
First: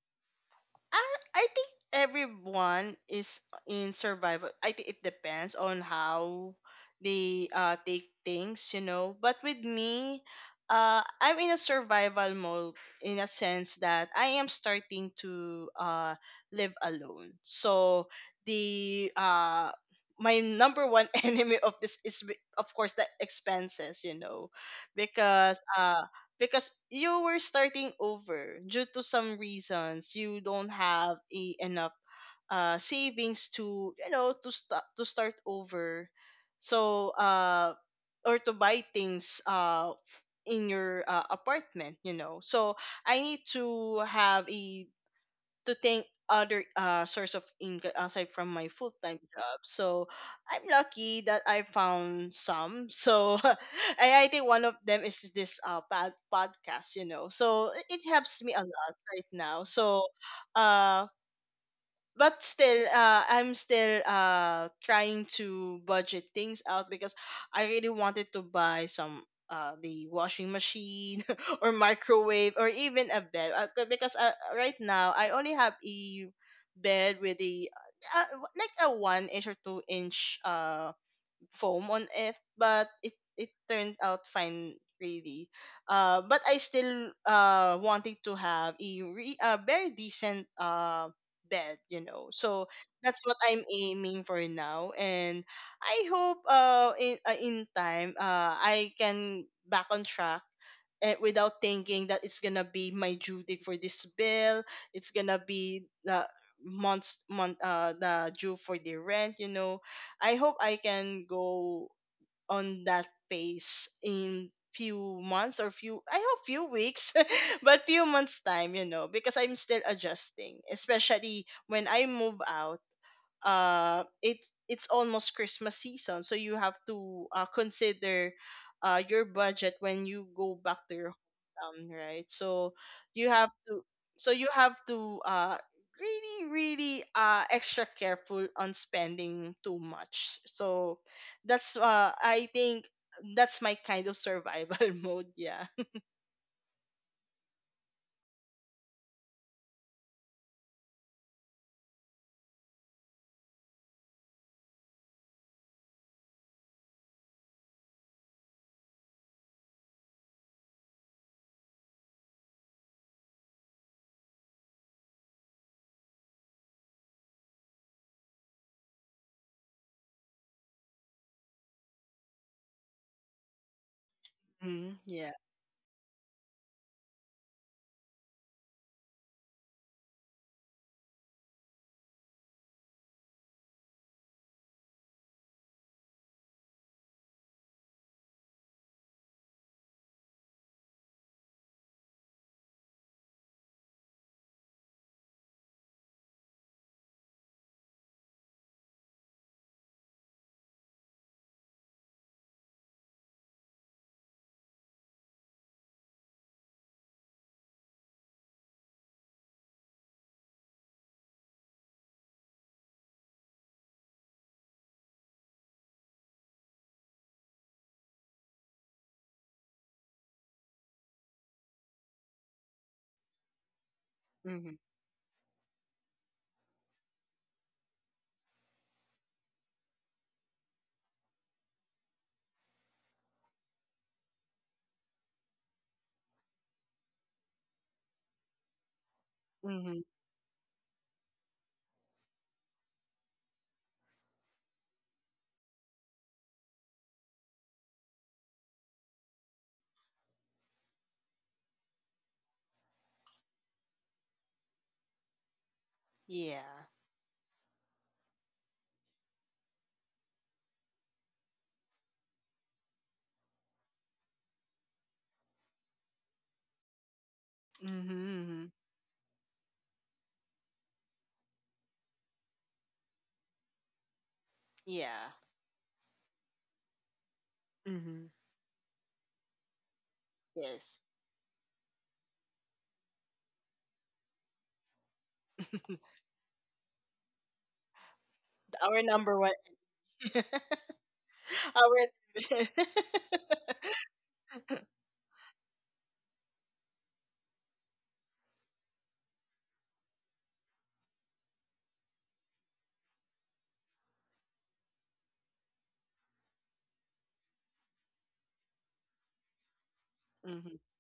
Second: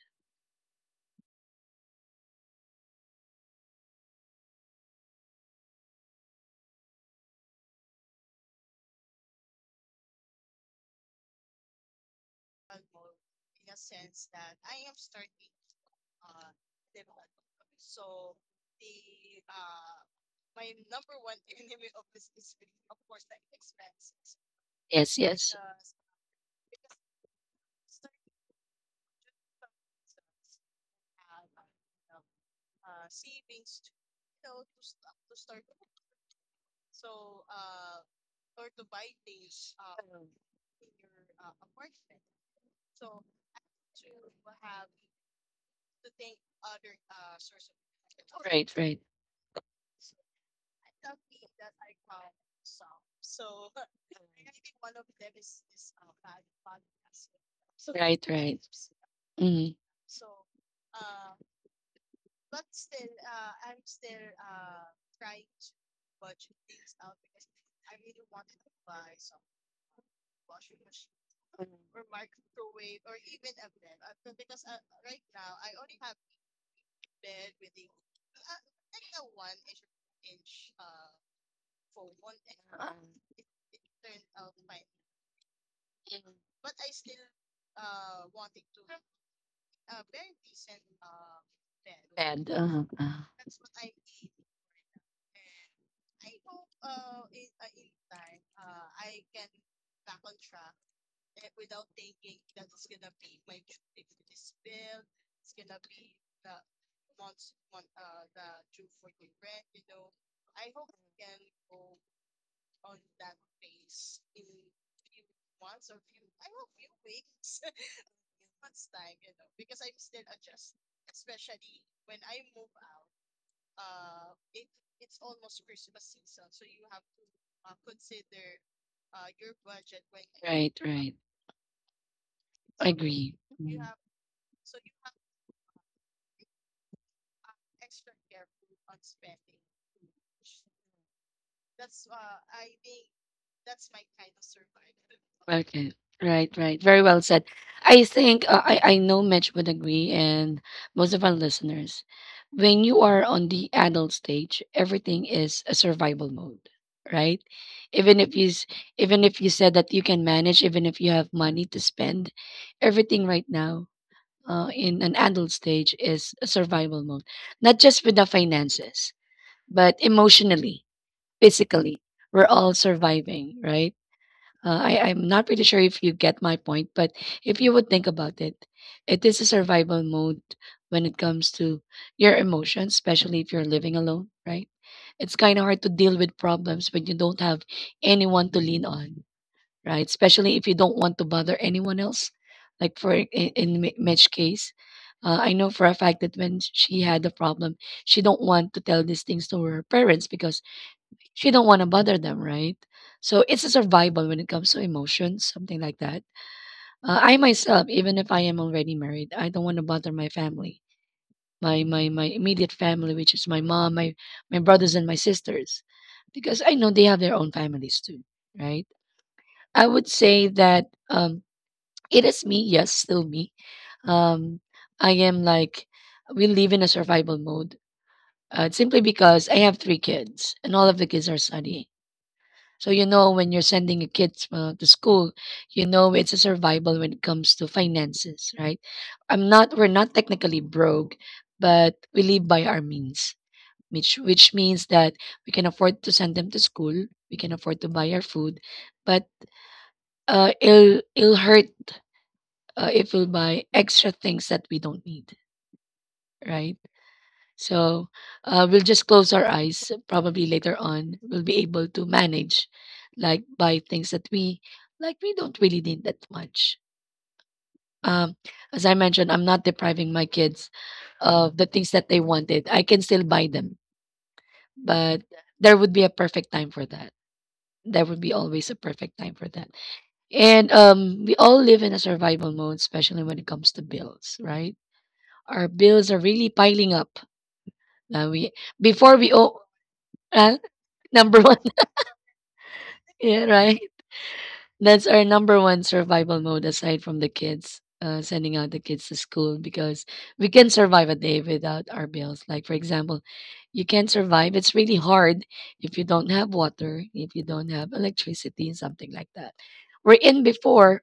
I I think everyone is in survival. I think it depends on how they take things. But with me, I'm in a survival mode in a sense that I am starting to live alone. So the my number one enemy of this is, of course, the expenses,
Yes, yes.
because uh because you were starting over due to some reasons. You don't have enough savings to you know to start over, so or to buy things in your apartment, so. I need to have a to think other source of income aside from my
Right, right.
full-time job, so I'm lucky that I found some, so I think one of them is this podcast, so it
Right,
helps me a
right.
lot right now.
Mm-hmm.
So uh but still I'm still trying to budget things out, because I really wanted to buy some, the washing machine, or microwave, or even a bed, because right now I only have a bed with a, uh, like a 1 inch or 2 inch foam on it, but it turned out fine, really. But I still wanted to have a very decent bed.
Bad.
So that's what I'm aiming for now, and I hope in time I can back on track, without thinking that it's gonna be my duty for this bill. It's gonna be the month, the due for the rent, you know. I hope I can go on that phase in few months or few, I hope few weeks, but few months time, you know, because I'm still adjusting, especially when I move out. It it's almost Christmas season, so you have to consider your budget when you go back
Right,
to your
right.
hometown, right? So you
Agree.
have to,
Mm.
so you have to really, really extra careful on spending too much. So that's, I think that's my kind of survival mode, yeah.
Okay. Right, right. Very well said. I think I know Mitch would agree, and most of our listeners. When you are on the adult stage, everything is a survival mode, right? Even if you s- Even if you said that you can manage, even if you have money to spend, everything right now in an adult stage is a survival mode, not just with the finances, but emotionally, physically. We're all surviving, right? I'm
Yeah.
not pretty sure if you get my point, but if you would think about it, it is a survival mode when it comes to your emotions, especially if you're living alone, right? It's kind of hard to deal with problems when you don't have anyone to lean on, right? Especially if you don't want to bother anyone else. Like for in Mitch's case, I know for a fact that when she had the problem, she don't want to tell these things to her parents because she don't want to bother them, right? So it's a survival when it comes to emotions, something like that. I myself, even if I am already married, I don't want to bother my family, my immediate family, which is my mom, my brothers and my sisters, because I know they have their own families too, right? I would say that it is me, yes, still me. Um,
Hmm.
I am like, we live in a survival mode simply because I have three kids and all of the kids are studying. So, you know, when you're sending your kids to school, you know it's a survival when it comes to finances, right? I'm not, we're
Hmm.
not technically broke, but we live by our means, which means that we can afford to send them to school, we can afford to buy our food, but it'll hurt if we'll buy extra things that we don't need, right?
Yeah.
So we'll just close our eyes. Probably later on, we'll be able to manage, like buy things that we like we don't really need that much. Um,
Mm-hmm,
as I mentioned, I'm not depriving my kids of the things that they wanted. I can still buy them, but
yeah.
there would be a perfect time for that. There would be
Hmm.
always a perfect time for that. And
Yes.
we all live in a survival mode, especially when it comes to bills, right? Our bills are really piling up. We
Our
before we
number one.
owe uh, number one,
Our.
yeah, right. That's our number one survival mode aside from the kids. Sending out the kids to school because we can survive a day without our bills. Like for example, you can't survive. It's really hard if you don't have water, if you don't have electricity, something like that. We're in
Hmm.
before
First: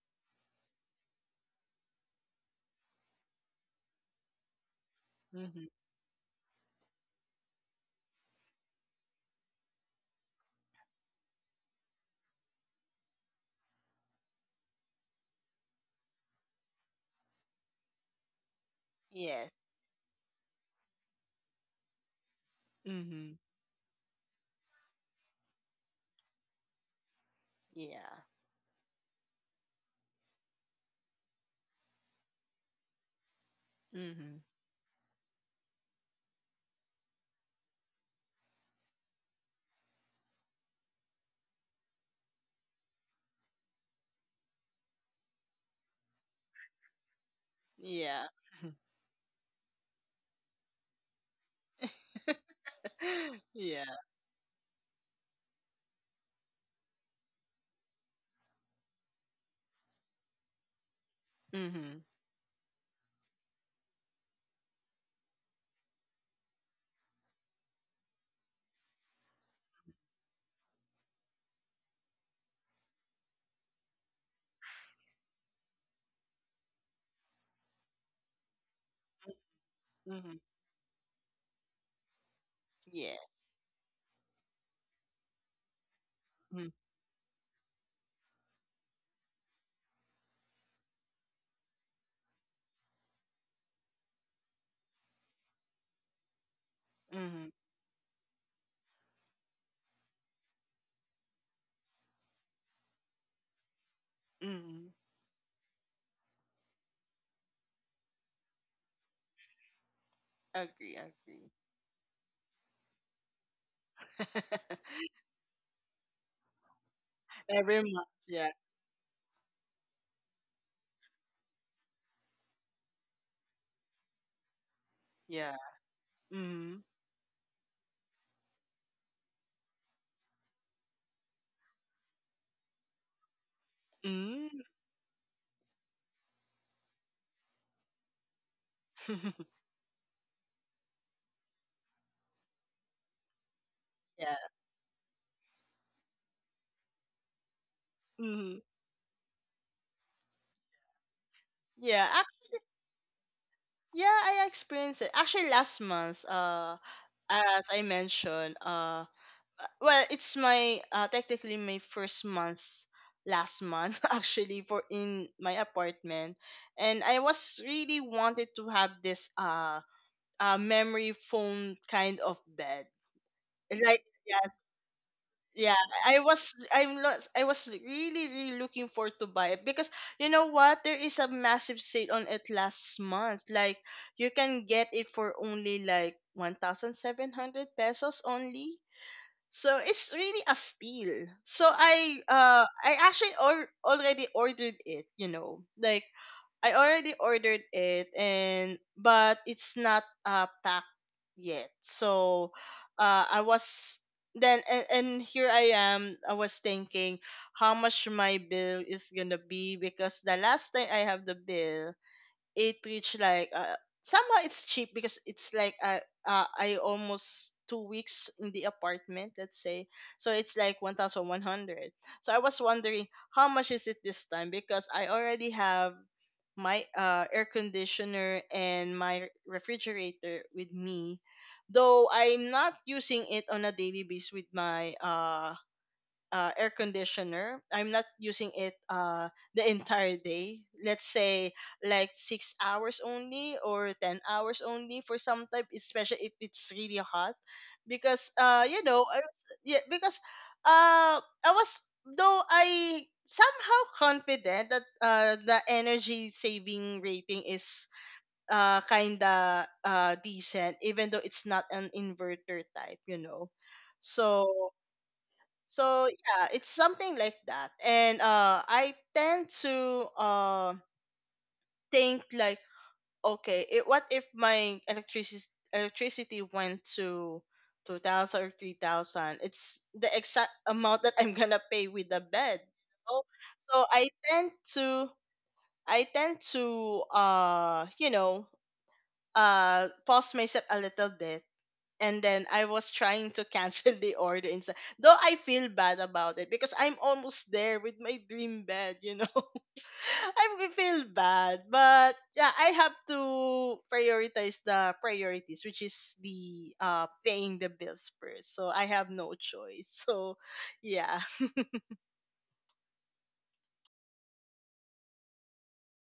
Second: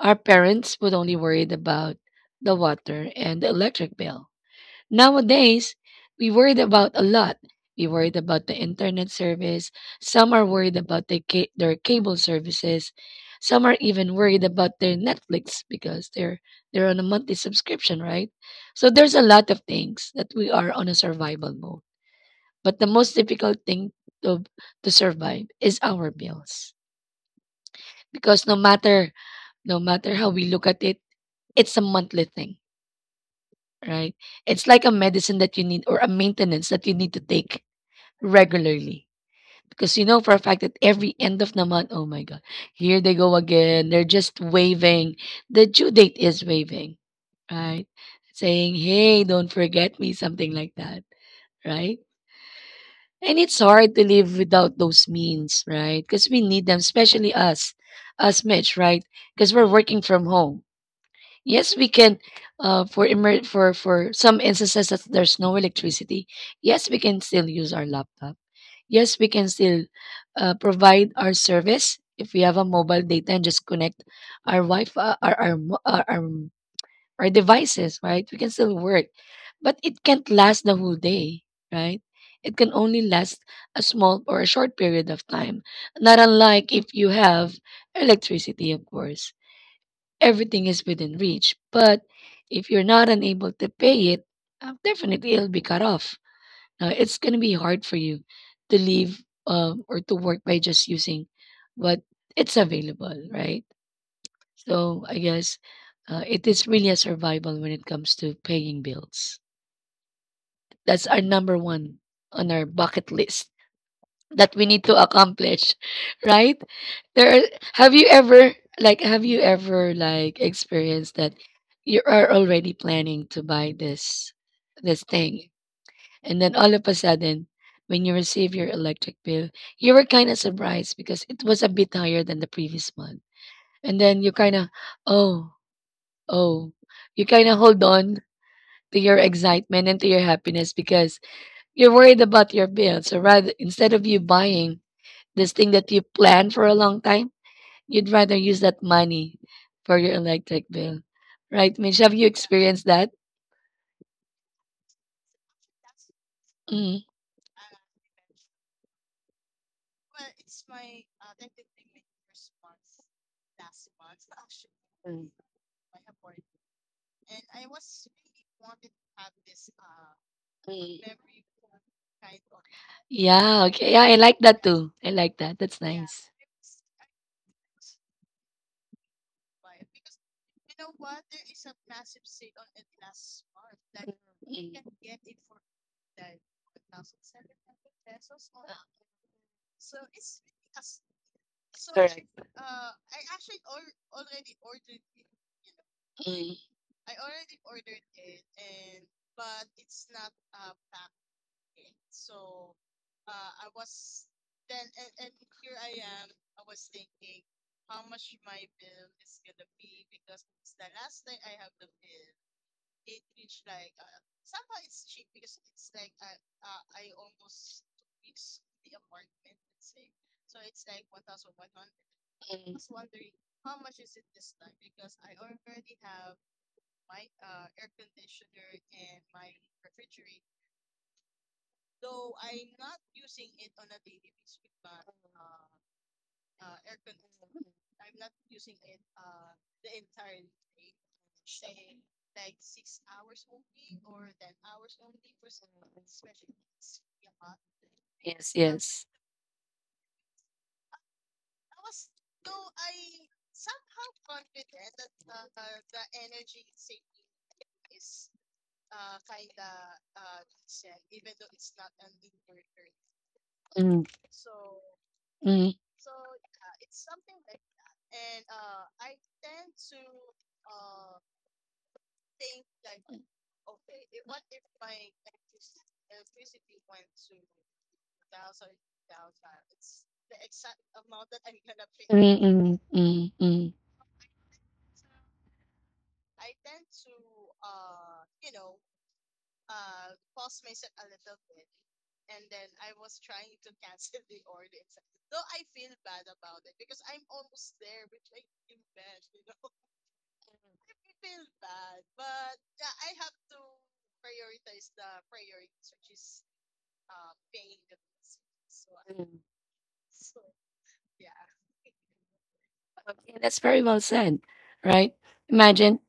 our parents would only worried about the water and the electric bill.
Hmm.
Nowadays, we worried about a lot. We worried about the internet service. Some are worried about the their cable services. Some are even worried about their Netflix because they're on a monthly subscription, right? So there's a lot
Yes.
of things that we are on a survival mode. But the most
Hmm.
difficult thing to to survive is our bills
Yeah.
because no matter how we look at it, it's a monthly thing, right?
Hmm.
It's like a medicine that you need or a maintenance that you need to take regularly. Because you know for a fact that every end of the month, oh my God, here they go again. They're just waving. The due date is waving, right?
Yeah.
Saying, hey, don't forget me, something like that, right? And it's
Yeah.
hard to live without those means, right? Because we need them, especially us, us Mitch, right? Because we're working from home.
Hmm.
Yes, we
Hmm.
can, for some instances that there's no electricity. Yes, we can still use our laptop, yes, we can still provide our service if we have a mobile data and just connect our Wi-Fi, our mo- our devices, right? We can still work, but it can't last the whole day, right? It can only
Yeah.
last a small or a short period of time. Not
Mm-hmm.
unlike if you have electricity, of course. Everything is within reach, but if you're not unable to pay it, definitely it'll be cut off, it's going to be hard for you to leave or to work by just using what it's available, right?
Hmm.
So I guess it is really a survival when it comes to paying bills.
Agree.
That's our
Agree.
number one on our bucket list that we need to accomplish, right? There are,
Every
have
month.
you
Yeah.
ever like have you ever like experienced that you are already planning to buy this thing.
Yeah.
And then all
Hmm.
of a sudden, when you receive your electric bill, you were kind of surprised because it was a bit higher than the previous month. And then you kind
mm
of, oh, oh, you kind of hold on to your excitement and to your happiness because you're worried about your bill. So rather, instead of you
yeah.
buying this thing that you planned for a long time, you'd rather
Hmm.
use that money for your electric bill. Right,
Yeah.
Mitch? Have you
Actually,
experienced that?
yeah, I experienced it. Actually, last month,
Mm.
as I mentioned, well it's my, technically my first month last month actually for in my apartment, and I was really wanted to have this, memory foam kind of bed
Yeah, okay.
like.
Yeah, I like
Yes.
that too. I like that.
Yeah.
That's
i
nice.
was i'm not i was really, really looking forward to buy it because, you know what, there is a massive sale on it last month, like you can get it for only like 1700 pesos only. So it's really a steal. So I actually already ordered it, you know. Like
Mm.
I already ordered it, and but it's not packed yet. So I was, then and here I am, I was thinking how much my bill is going to be, because the last time I have the bill, it reached like, somehow it's cheap because it's like, I almost 2 weeks in the apartment, let's say. So it's like 1,100. So I was wondering how much is it this time, because I already have my air conditioner and my refrigerator with me. Though I'm not using it on a daily basis with my air conditioner. I'm not using it the entire day. Let's say like 6 hours only, or 10 hours only for some type, especially if it's really hot, because,
Yes,
you know,
yes.
I was, yeah, because, I was though I somehow confident that the energy saving rating is kinda decent, even though it's not an inverter type, you know. So,
Mm.
so yeah, it's something like that. And I tend to think like, okay, it, what if my electricity went to 2000 or 3000? It's the exact amount that I'm gonna pay with the
Mm,
bed,
mm,
you know?
mm.
So I tend to you know, pause myself a little bit, and then I was trying to cancel the order instead. Though I feel bad about it because I'm almost there with my dream bed, you know. I feel bad, but yeah, I have to prioritize the priorities, which is the paying the bills first. So I have no choice. So yeah,
Okay, that's very well said, right? Imagine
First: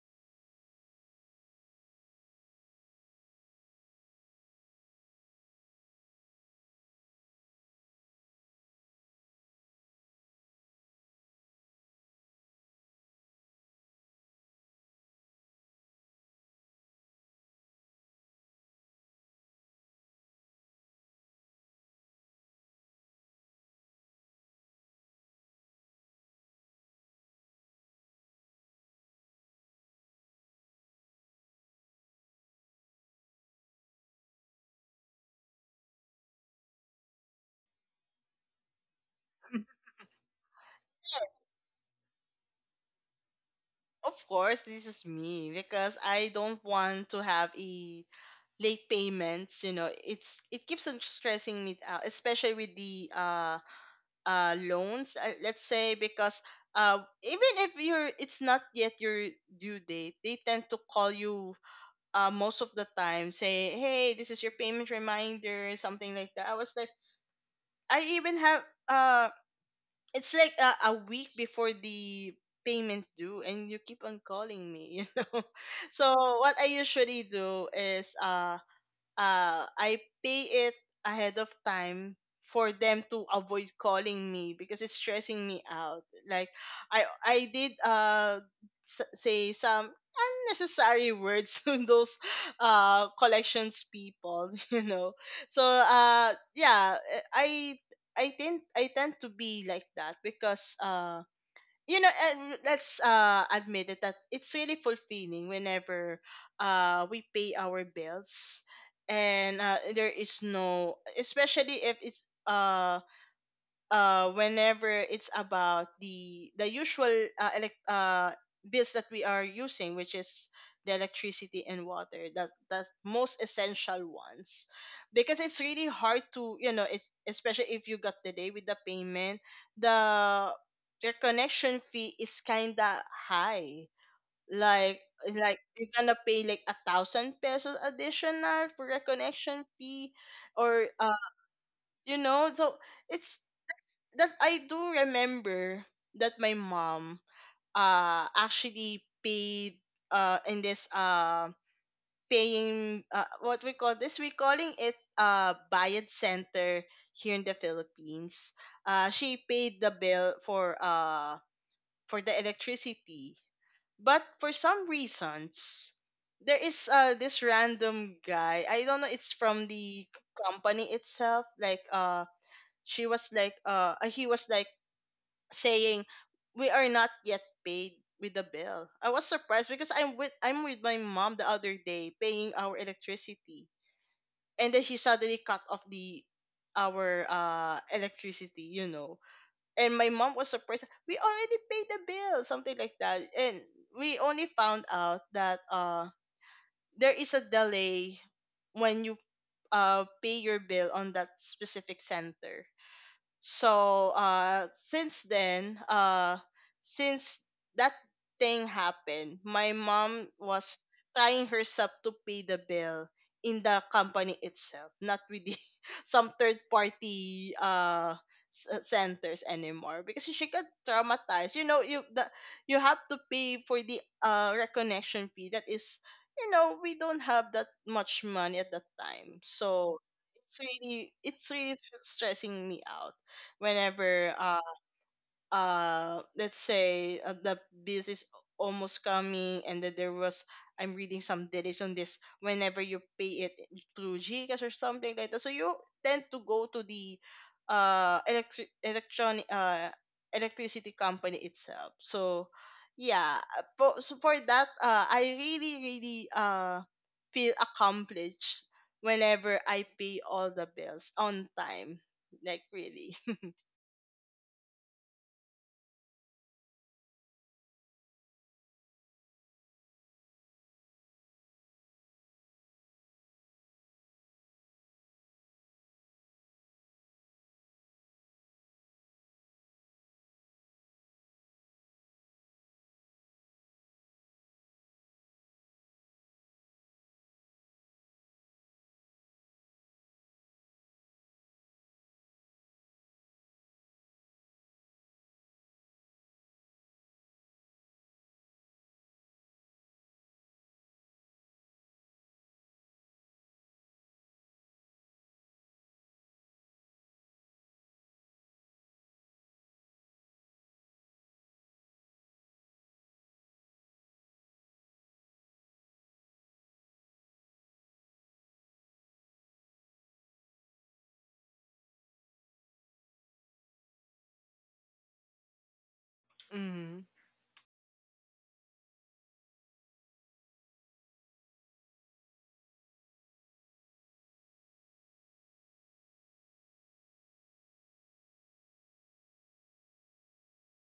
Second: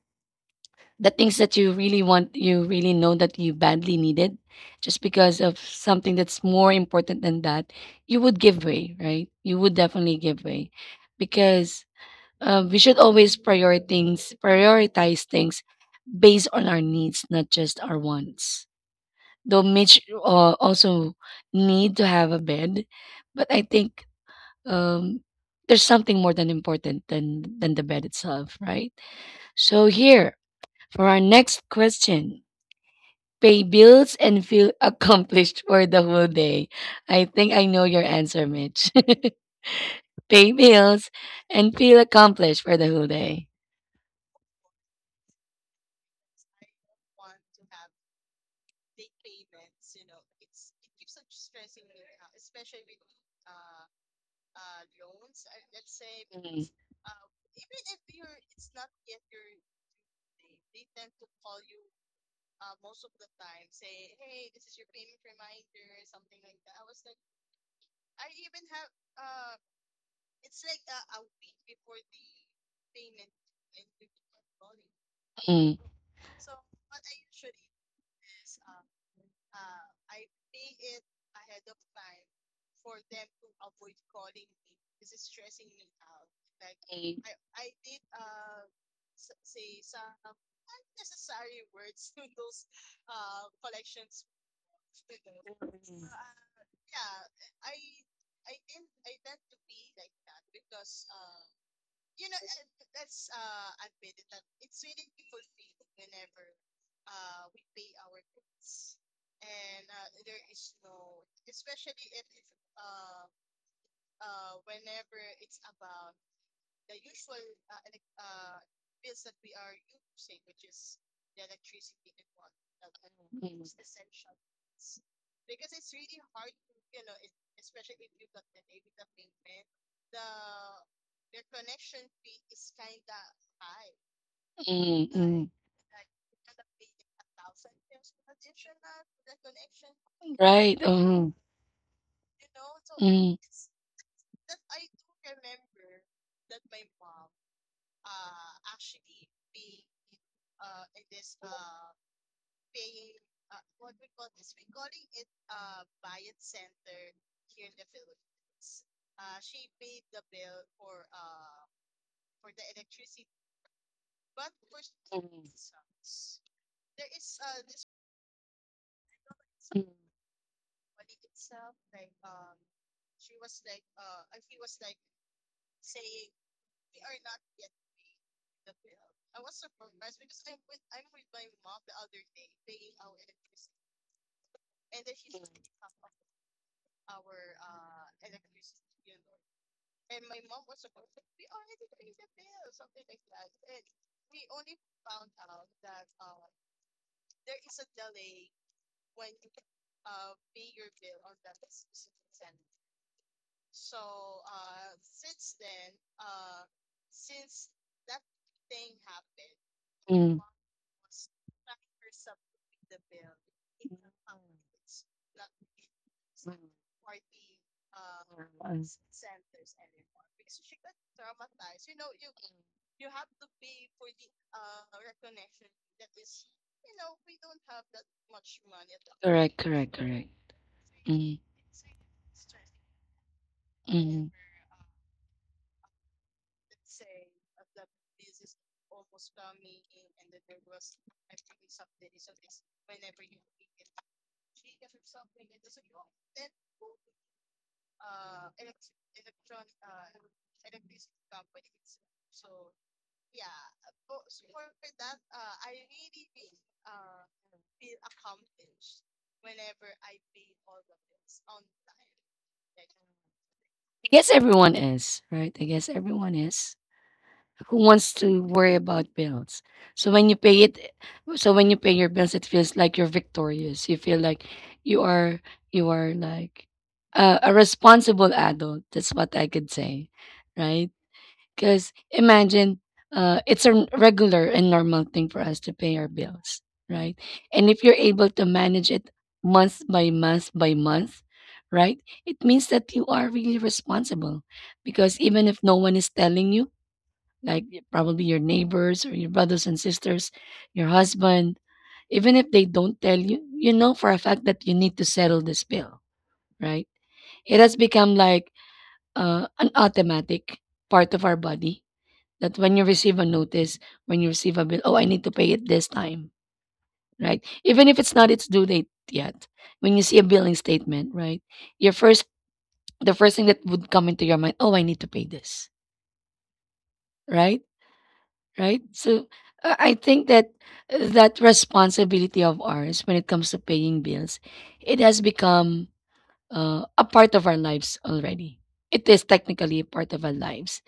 the things that you really want, you really know that you badly needed, just because of something that's more important than that, you would give way, right? You would definitely give way, because we should always prioritize things based on our needs, not just our wants. Though Mitch also need to have a bed, but I think um, there's something more than important than the bed itself, right? So here for our next question. Pay bills and feel accomplished for the whole day. I think I know your answer, Mitch. Pay bills and feel accomplished for the whole day.
of course, this is me, because I don't want to have a late payments. You know, it's, it keeps on stressing me out, especially with the loans, let's say, because even if you're, it's not yet your due date, they tend to call you most of the time, say hey, this is your payment reminder, something like that. I was like, I even have, uh it's like a week before the payment due and you keep on calling me. You know.
Mm,
So what I usually do is, I pay it ahead of time, for them to avoid calling me, because it's stressing me out. Like I did, say some unnecessary words to those collections people, you know. So yeah, I tend to be like that, because you know, let's admit it, that it's really fulfilling whenever we pay our bills, and there is no, especially if it's, whenever it's about the usual uh, elect- uh bills that we are using, which is the electricity and water, that the most
mm,
essential ones. Because it's really hard to, you know, it's, especially if you got delay with the payment, the, your connection fee is kind of high, like
mm, mm.
like you're gonna pay like 1,000 pesos additional for a connection fee,
Right.
or you know. So
Hmm.
it's, that's, that I do remember, that my mom actually paid in this, paying, what we call this, we calling it bayad center here in the Philippines. She paid the bill for, for the electricity, but for some reasons, there is this random guy, I don't know, it's from the company itself. Like, she was like he was like saying we are not yet paid with the bill. I was surprised because I'm with, I'm with my mom the other day paying our electricity, and then she suddenly cut off the, our electricity, you know. And my mom was surprised, we already paid the bill, something like that. And we only found out that there is a delay when you pay your bill on that specific center. So since then, since that thing happened, my mom was trying herself to pay the bill in the company itself, not with the, some third party centers anymore, because she got traumatized, you know. You the, you have to pay for the reconnection fee, that is, you know, we don't have that much money at that time.
Correct, correct,
So
correct.
it's really,
Mm,
it's really stressing me out
mm.
whenever, let's say, the bill is almost coming, and then there was, I'm reading some delays on this whenever you pay it through GCash or something like that. So you tend to go to the uh electric electronic uh electricity company itself. So yeah, for so for that, I really, really feel accomplished whenever I pay all the bills on time, like really.
I guess everyone is, right? I guess everyone is. Who wants to worry about bills? So when you pay it, so when you pay your bills, it feels like you're victorious. You feel like you are, you are like a responsible adult. That's what I could say, right? Because imagine it's a regular and normal thing for us to pay our bills, right? And if you're able to manage it month by month by month, right, it means that you are really responsible. Because even if no one is telling you, like probably your neighbors or your brothers and sisters, your husband, even if they don't tell you, you know for a fact that you need to settle this bill, right? It has become like an automatic part of our body that when you receive a notice, when you receive a bill, oh, I need to pay it this time, right? Even if it's not its due date yet, when you see a billing statement, right? Your first, the first thing that would come into your mind, oh, I need to pay this,
Mhm.
right? Right? So I think that that responsibility of ours when it comes to paying bills, it has become a part of our lives already. It is technically a part of our lives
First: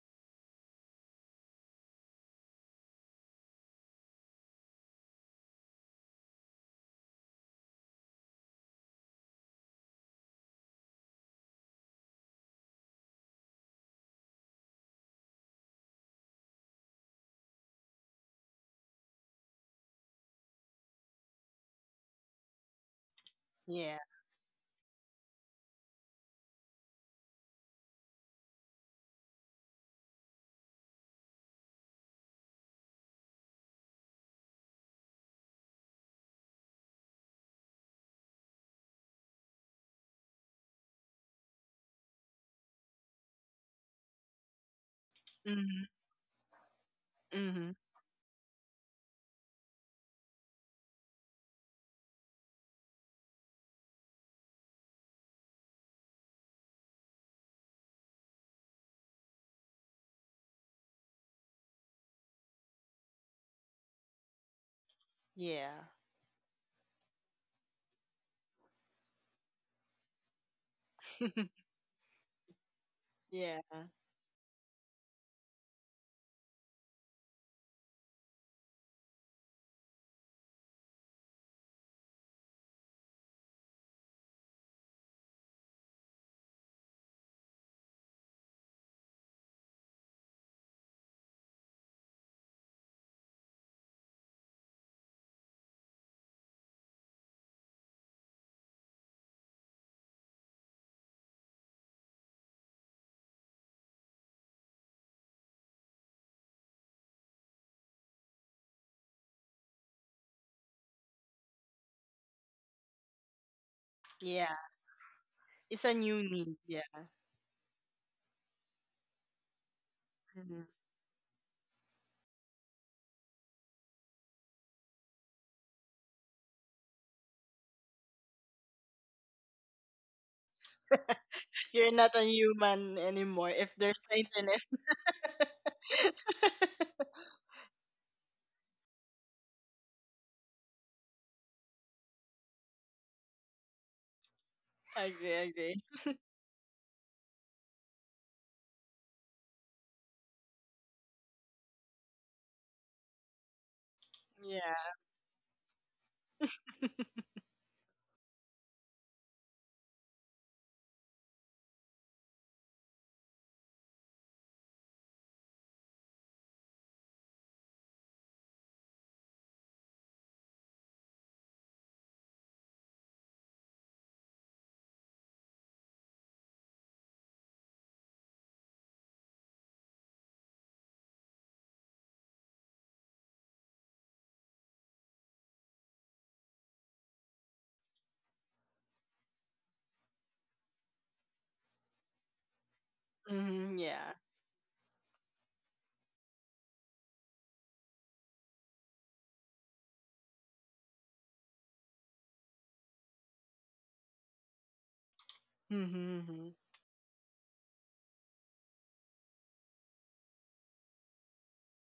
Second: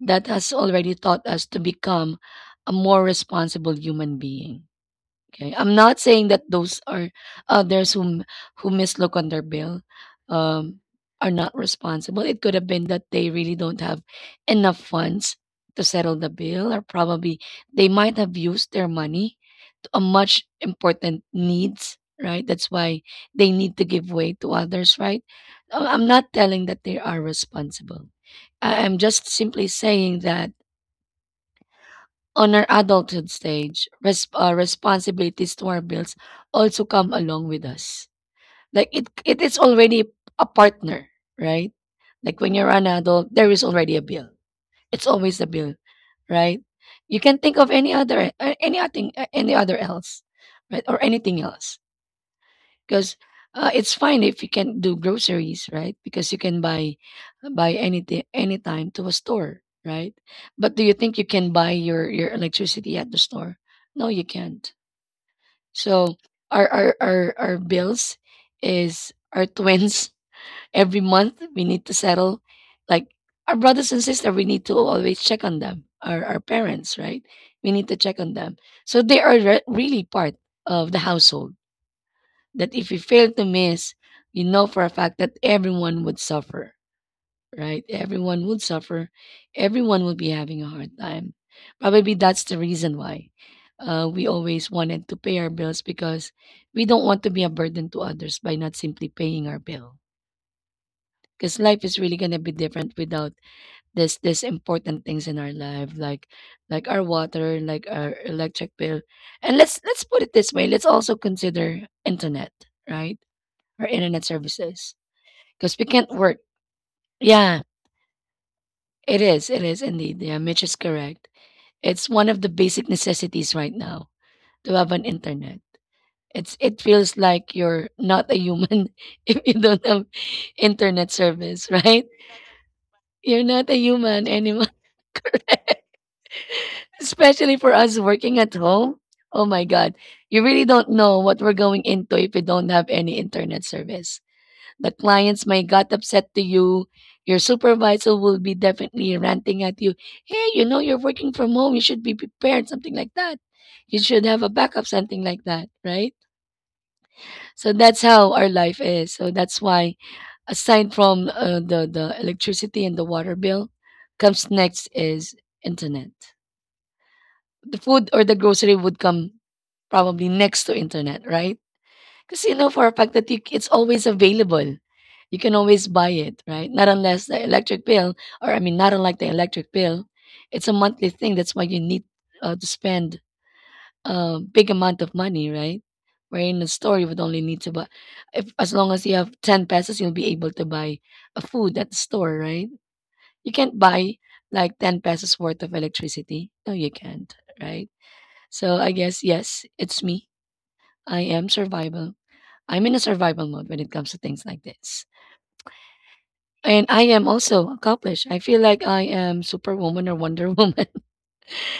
that has already taught us to become a more responsible human being. Okay, I'm not saying that those are others whom who mislook on their bill um, are not responsible. It could have been that they really don't have enough funds to settle the bill, or probably they might have used their money to a much important needs. Right, that's why they need to
Yeah.
give way to others. Right, I'm not telling that they are responsible. I'm just simply saying that on our adulthood stage, responsibilities to our bills also come along with us. Like it is already a partner, right? Like when you're an adult, there is already a bill. It's always a bill,
Mhm.
right? You can think of
Mhm.
any other, any other else, right, or anything else because it's fine if you can do groceries, right? Because you can buy anything anytime to a store, right? But do you think you can buy your electricity at the store? No, you can't.
Yeah.
So our bills is our twins. Every month we need to settle, like our
Yeah.
brothers and sisters we need to always check on them, our parents, right? We need to check on them. So they are really part of the household, that if you fail to miss, you know for a fact that everyone would suffer, right? Everyone would suffer. Everyone would be having a hard time. Probably that's the reason why we always wanted to pay our bills, because we don't want to be a burden to others by not simply paying our bill. Because life is really gonna be different without this important things in our life, like our water, like our electric bill, and let's put it this way. Let's also consider internet, right? Or internet
Yeah.
services because
It's
we
a
can't
new
work.
need. Yeah.
Yeah, it is. It is indeed. Yeah,
Mhm.
Mitch is correct. It's one of the basic necessities right now to have an internet. It feels like you're not a human if you don't have internet service,
You're
right?
not a human
You're
anymore
not
if
a
there's
human
Satan.
anymore.
In-
Especially for us working at home. Oh my god. You really don't know what we're going into if we don't have any internet service. The
Agree.
clients might
Agree.
got upset to you. Your supervisor will be definitely ranting at you. Hey, you know you're working from home. You should be prepared. Something like that. You should have a backup.
Yeah.
Something like that, right? So that's how our life is. So that's why, aside from the electricity and the water bill, comes next is internet. The food or the grocery would come probably next to internet, right? Because you know for a fact that it's always available. You can always buy it, right? Not unlike the electric bill, it's a monthly thing. That's why you need to spend a big amount of money, right? Where in the store you would only need to buy, if as long as you have ten pesos, you'll be able to buy a food at the store, right? You
Mhm.
can't
Yeah.
buy like ten pesos worth of electricity. No, you can't, right? So I guess yes, it's me. I am survival. I'm in a survival mode when it comes to things like this.
Mhm. Mhm.
And I am also accomplished. I feel like I am Superwoman or Wonder Woman,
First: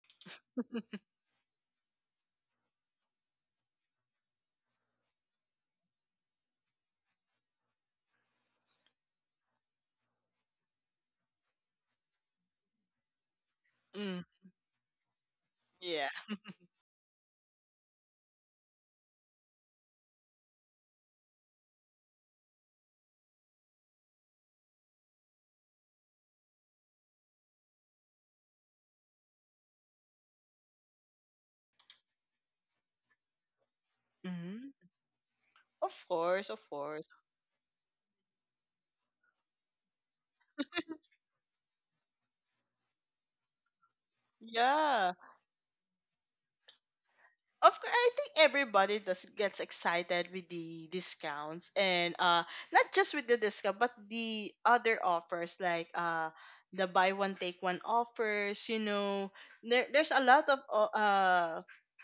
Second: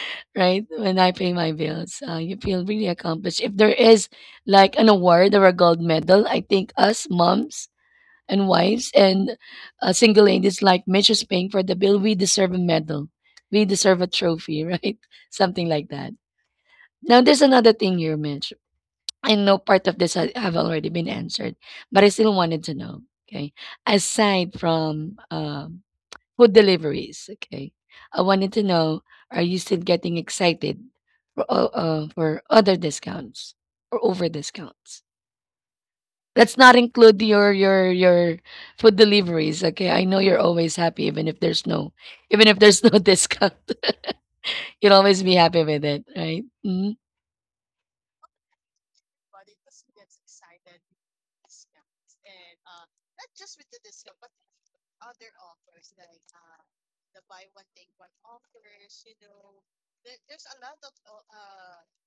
right? When I pay my bills, you feel really accomplished. If there is like an award or a gold medal, I think us moms and wives and single ladies like Mitch is paying for the bill, we deserve a medal. We deserve a
Mm.
trophy, right? Something like
Yeah.
that. Now, there's another thing here, Mitch. I know part of this have already been answered, but I still wanted to know. Okay, aside from food deliveries, okay, I wanted to know: are you still getting excited for for other discounts or over
Mhm.
discounts?
Of course.
Let's
Of
not
course.
include your food deliveries. Okay, I know you're always happy even if there's no discount. You'll
Yeah.
always be happy with it, right? Hmm.
Of course, I think everybody does gets excited with the discounts, and not just with the discount, but the other offers, like the buy one take one offers, you know. There's a lot of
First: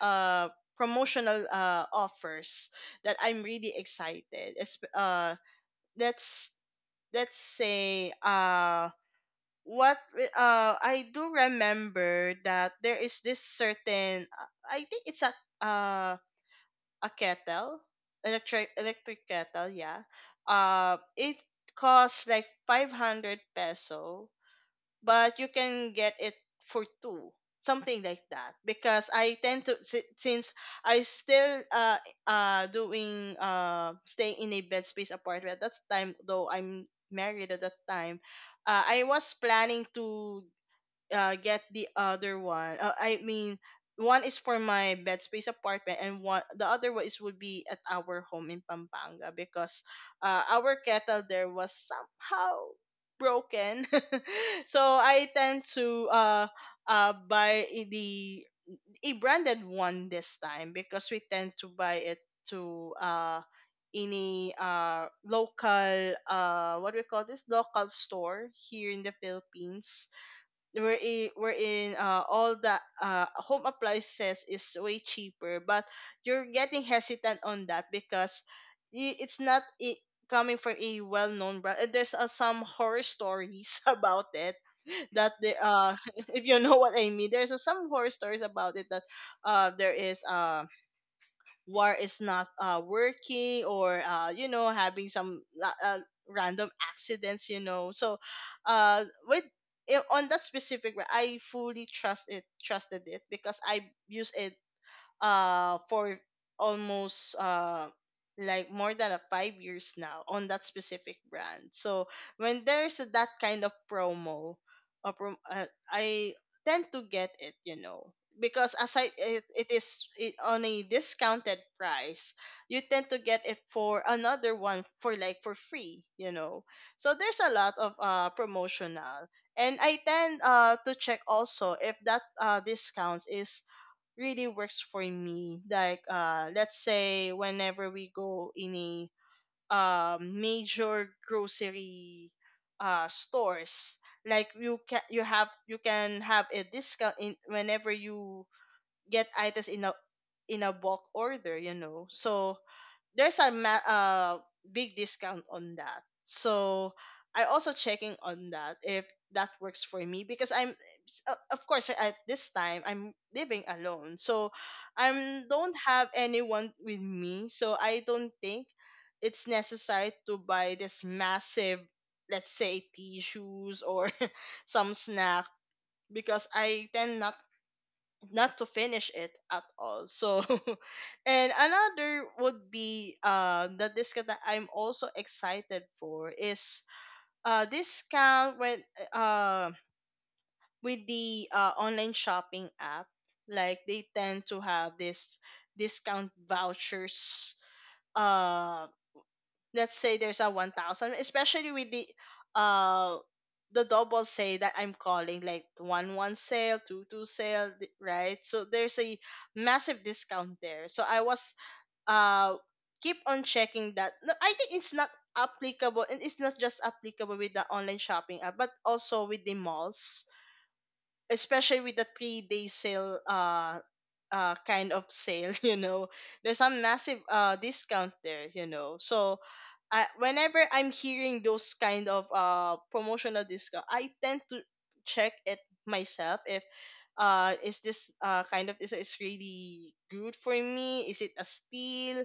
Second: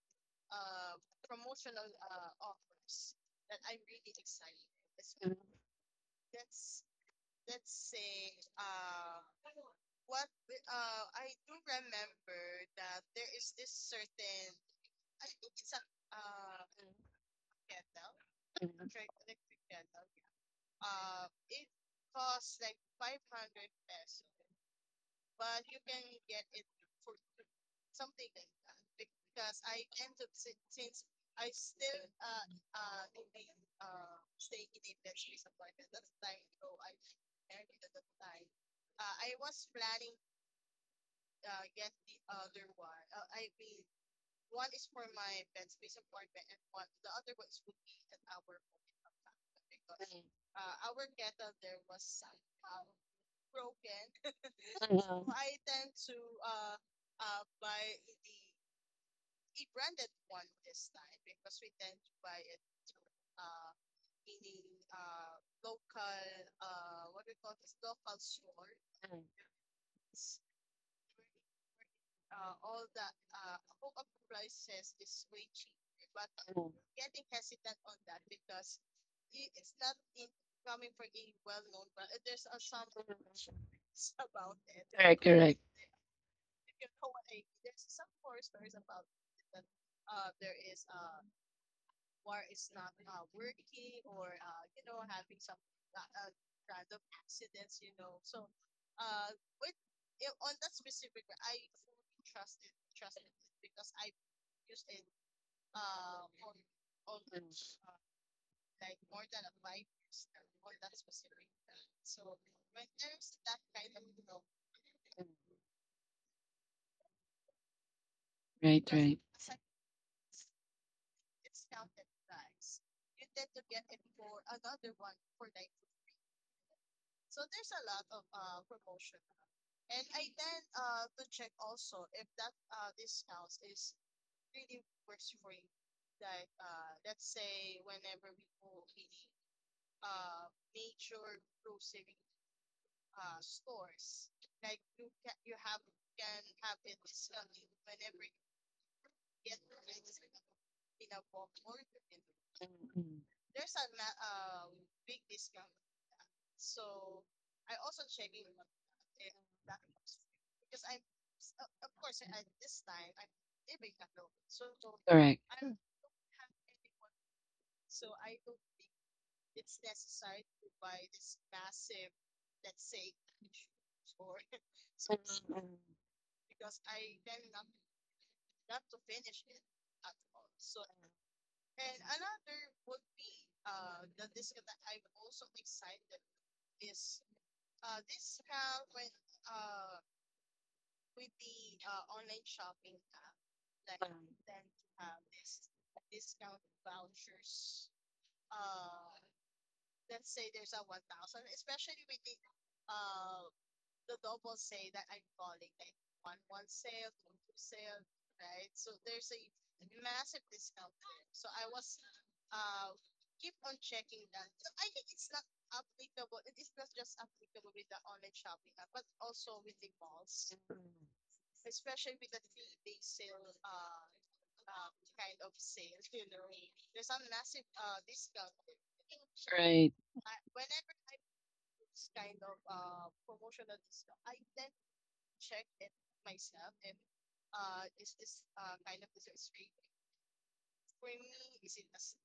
uh, promotional offers that I'm really excited. Let's let's say, what I do remember that there is this certain, I think it's a, uh, a kettle, electric kettle, yeah. It costs like 500 peso, but you can get it for two, something like that. Because I tend to, since I still doing staying in a bed space apartment at that time, though I'm married at that time, I was planning to get the other one. I mean, one is for my bed space apartment, and one, the other one is would be at our home in Pampanga, because our kettle there was somehow broken. So I tend to buy I- the a branded one this time, because we tend to buy it to any local, what do we call this, local store here in the Philippines, wherein all the home appliances is way cheaper, but you're getting hesitant on that because it's not, I coming from a well-known brand, and there's some horror stories about it,
Correct,
that the if you know what I mean. There's some horror stories about it, that there is war is not working, or you know, having some random accidents, you know. So with on that specific I fully trusted it, because I use it for almost, like more than a 5 years now on that specific brand. So when there's that kind of promo, I tend to get it, you know, because
right,
aside
right,
on a discounted price, you tend to get it for another one for like for free, you know. So there's a lot of promotional, and I tend to check also if that discounts is really works for me. Like, let's say, whenever we go in a major grocery stores, like you can, you have, you can have a discount in whenever you get items in a, in a bulk order, you know. So there's a big discount on that. So I also checking on that if that works for me because I'm of course at this time I'm living alone. So
correct.
I don't have anyone with me. So I don't think it's necessary to buy this massive, let's say, tissues or some snack because I tend not to finish it at all. So, and another would be the discount that I'm also excited for is discount when uh, with the online shopping app. Like they tend to have this discount vouchers. Um, let's say there's a 1000, especially with the uh the double say that I'm calling, like, one one sale, two two sale right? So there's a massive discount there. So I was, uh keep on checking that. No, I think it's not applicable, and it's not just applicable with the online shopping app but also with the malls, especially with the 3 day sale, kind of sale. You know, there's a massive discount there, you know. So
Right,
I, whenever I'm hearing those kind of promotional discount, I tend to check it myself if is this kind of is really good for me? Is it a steal?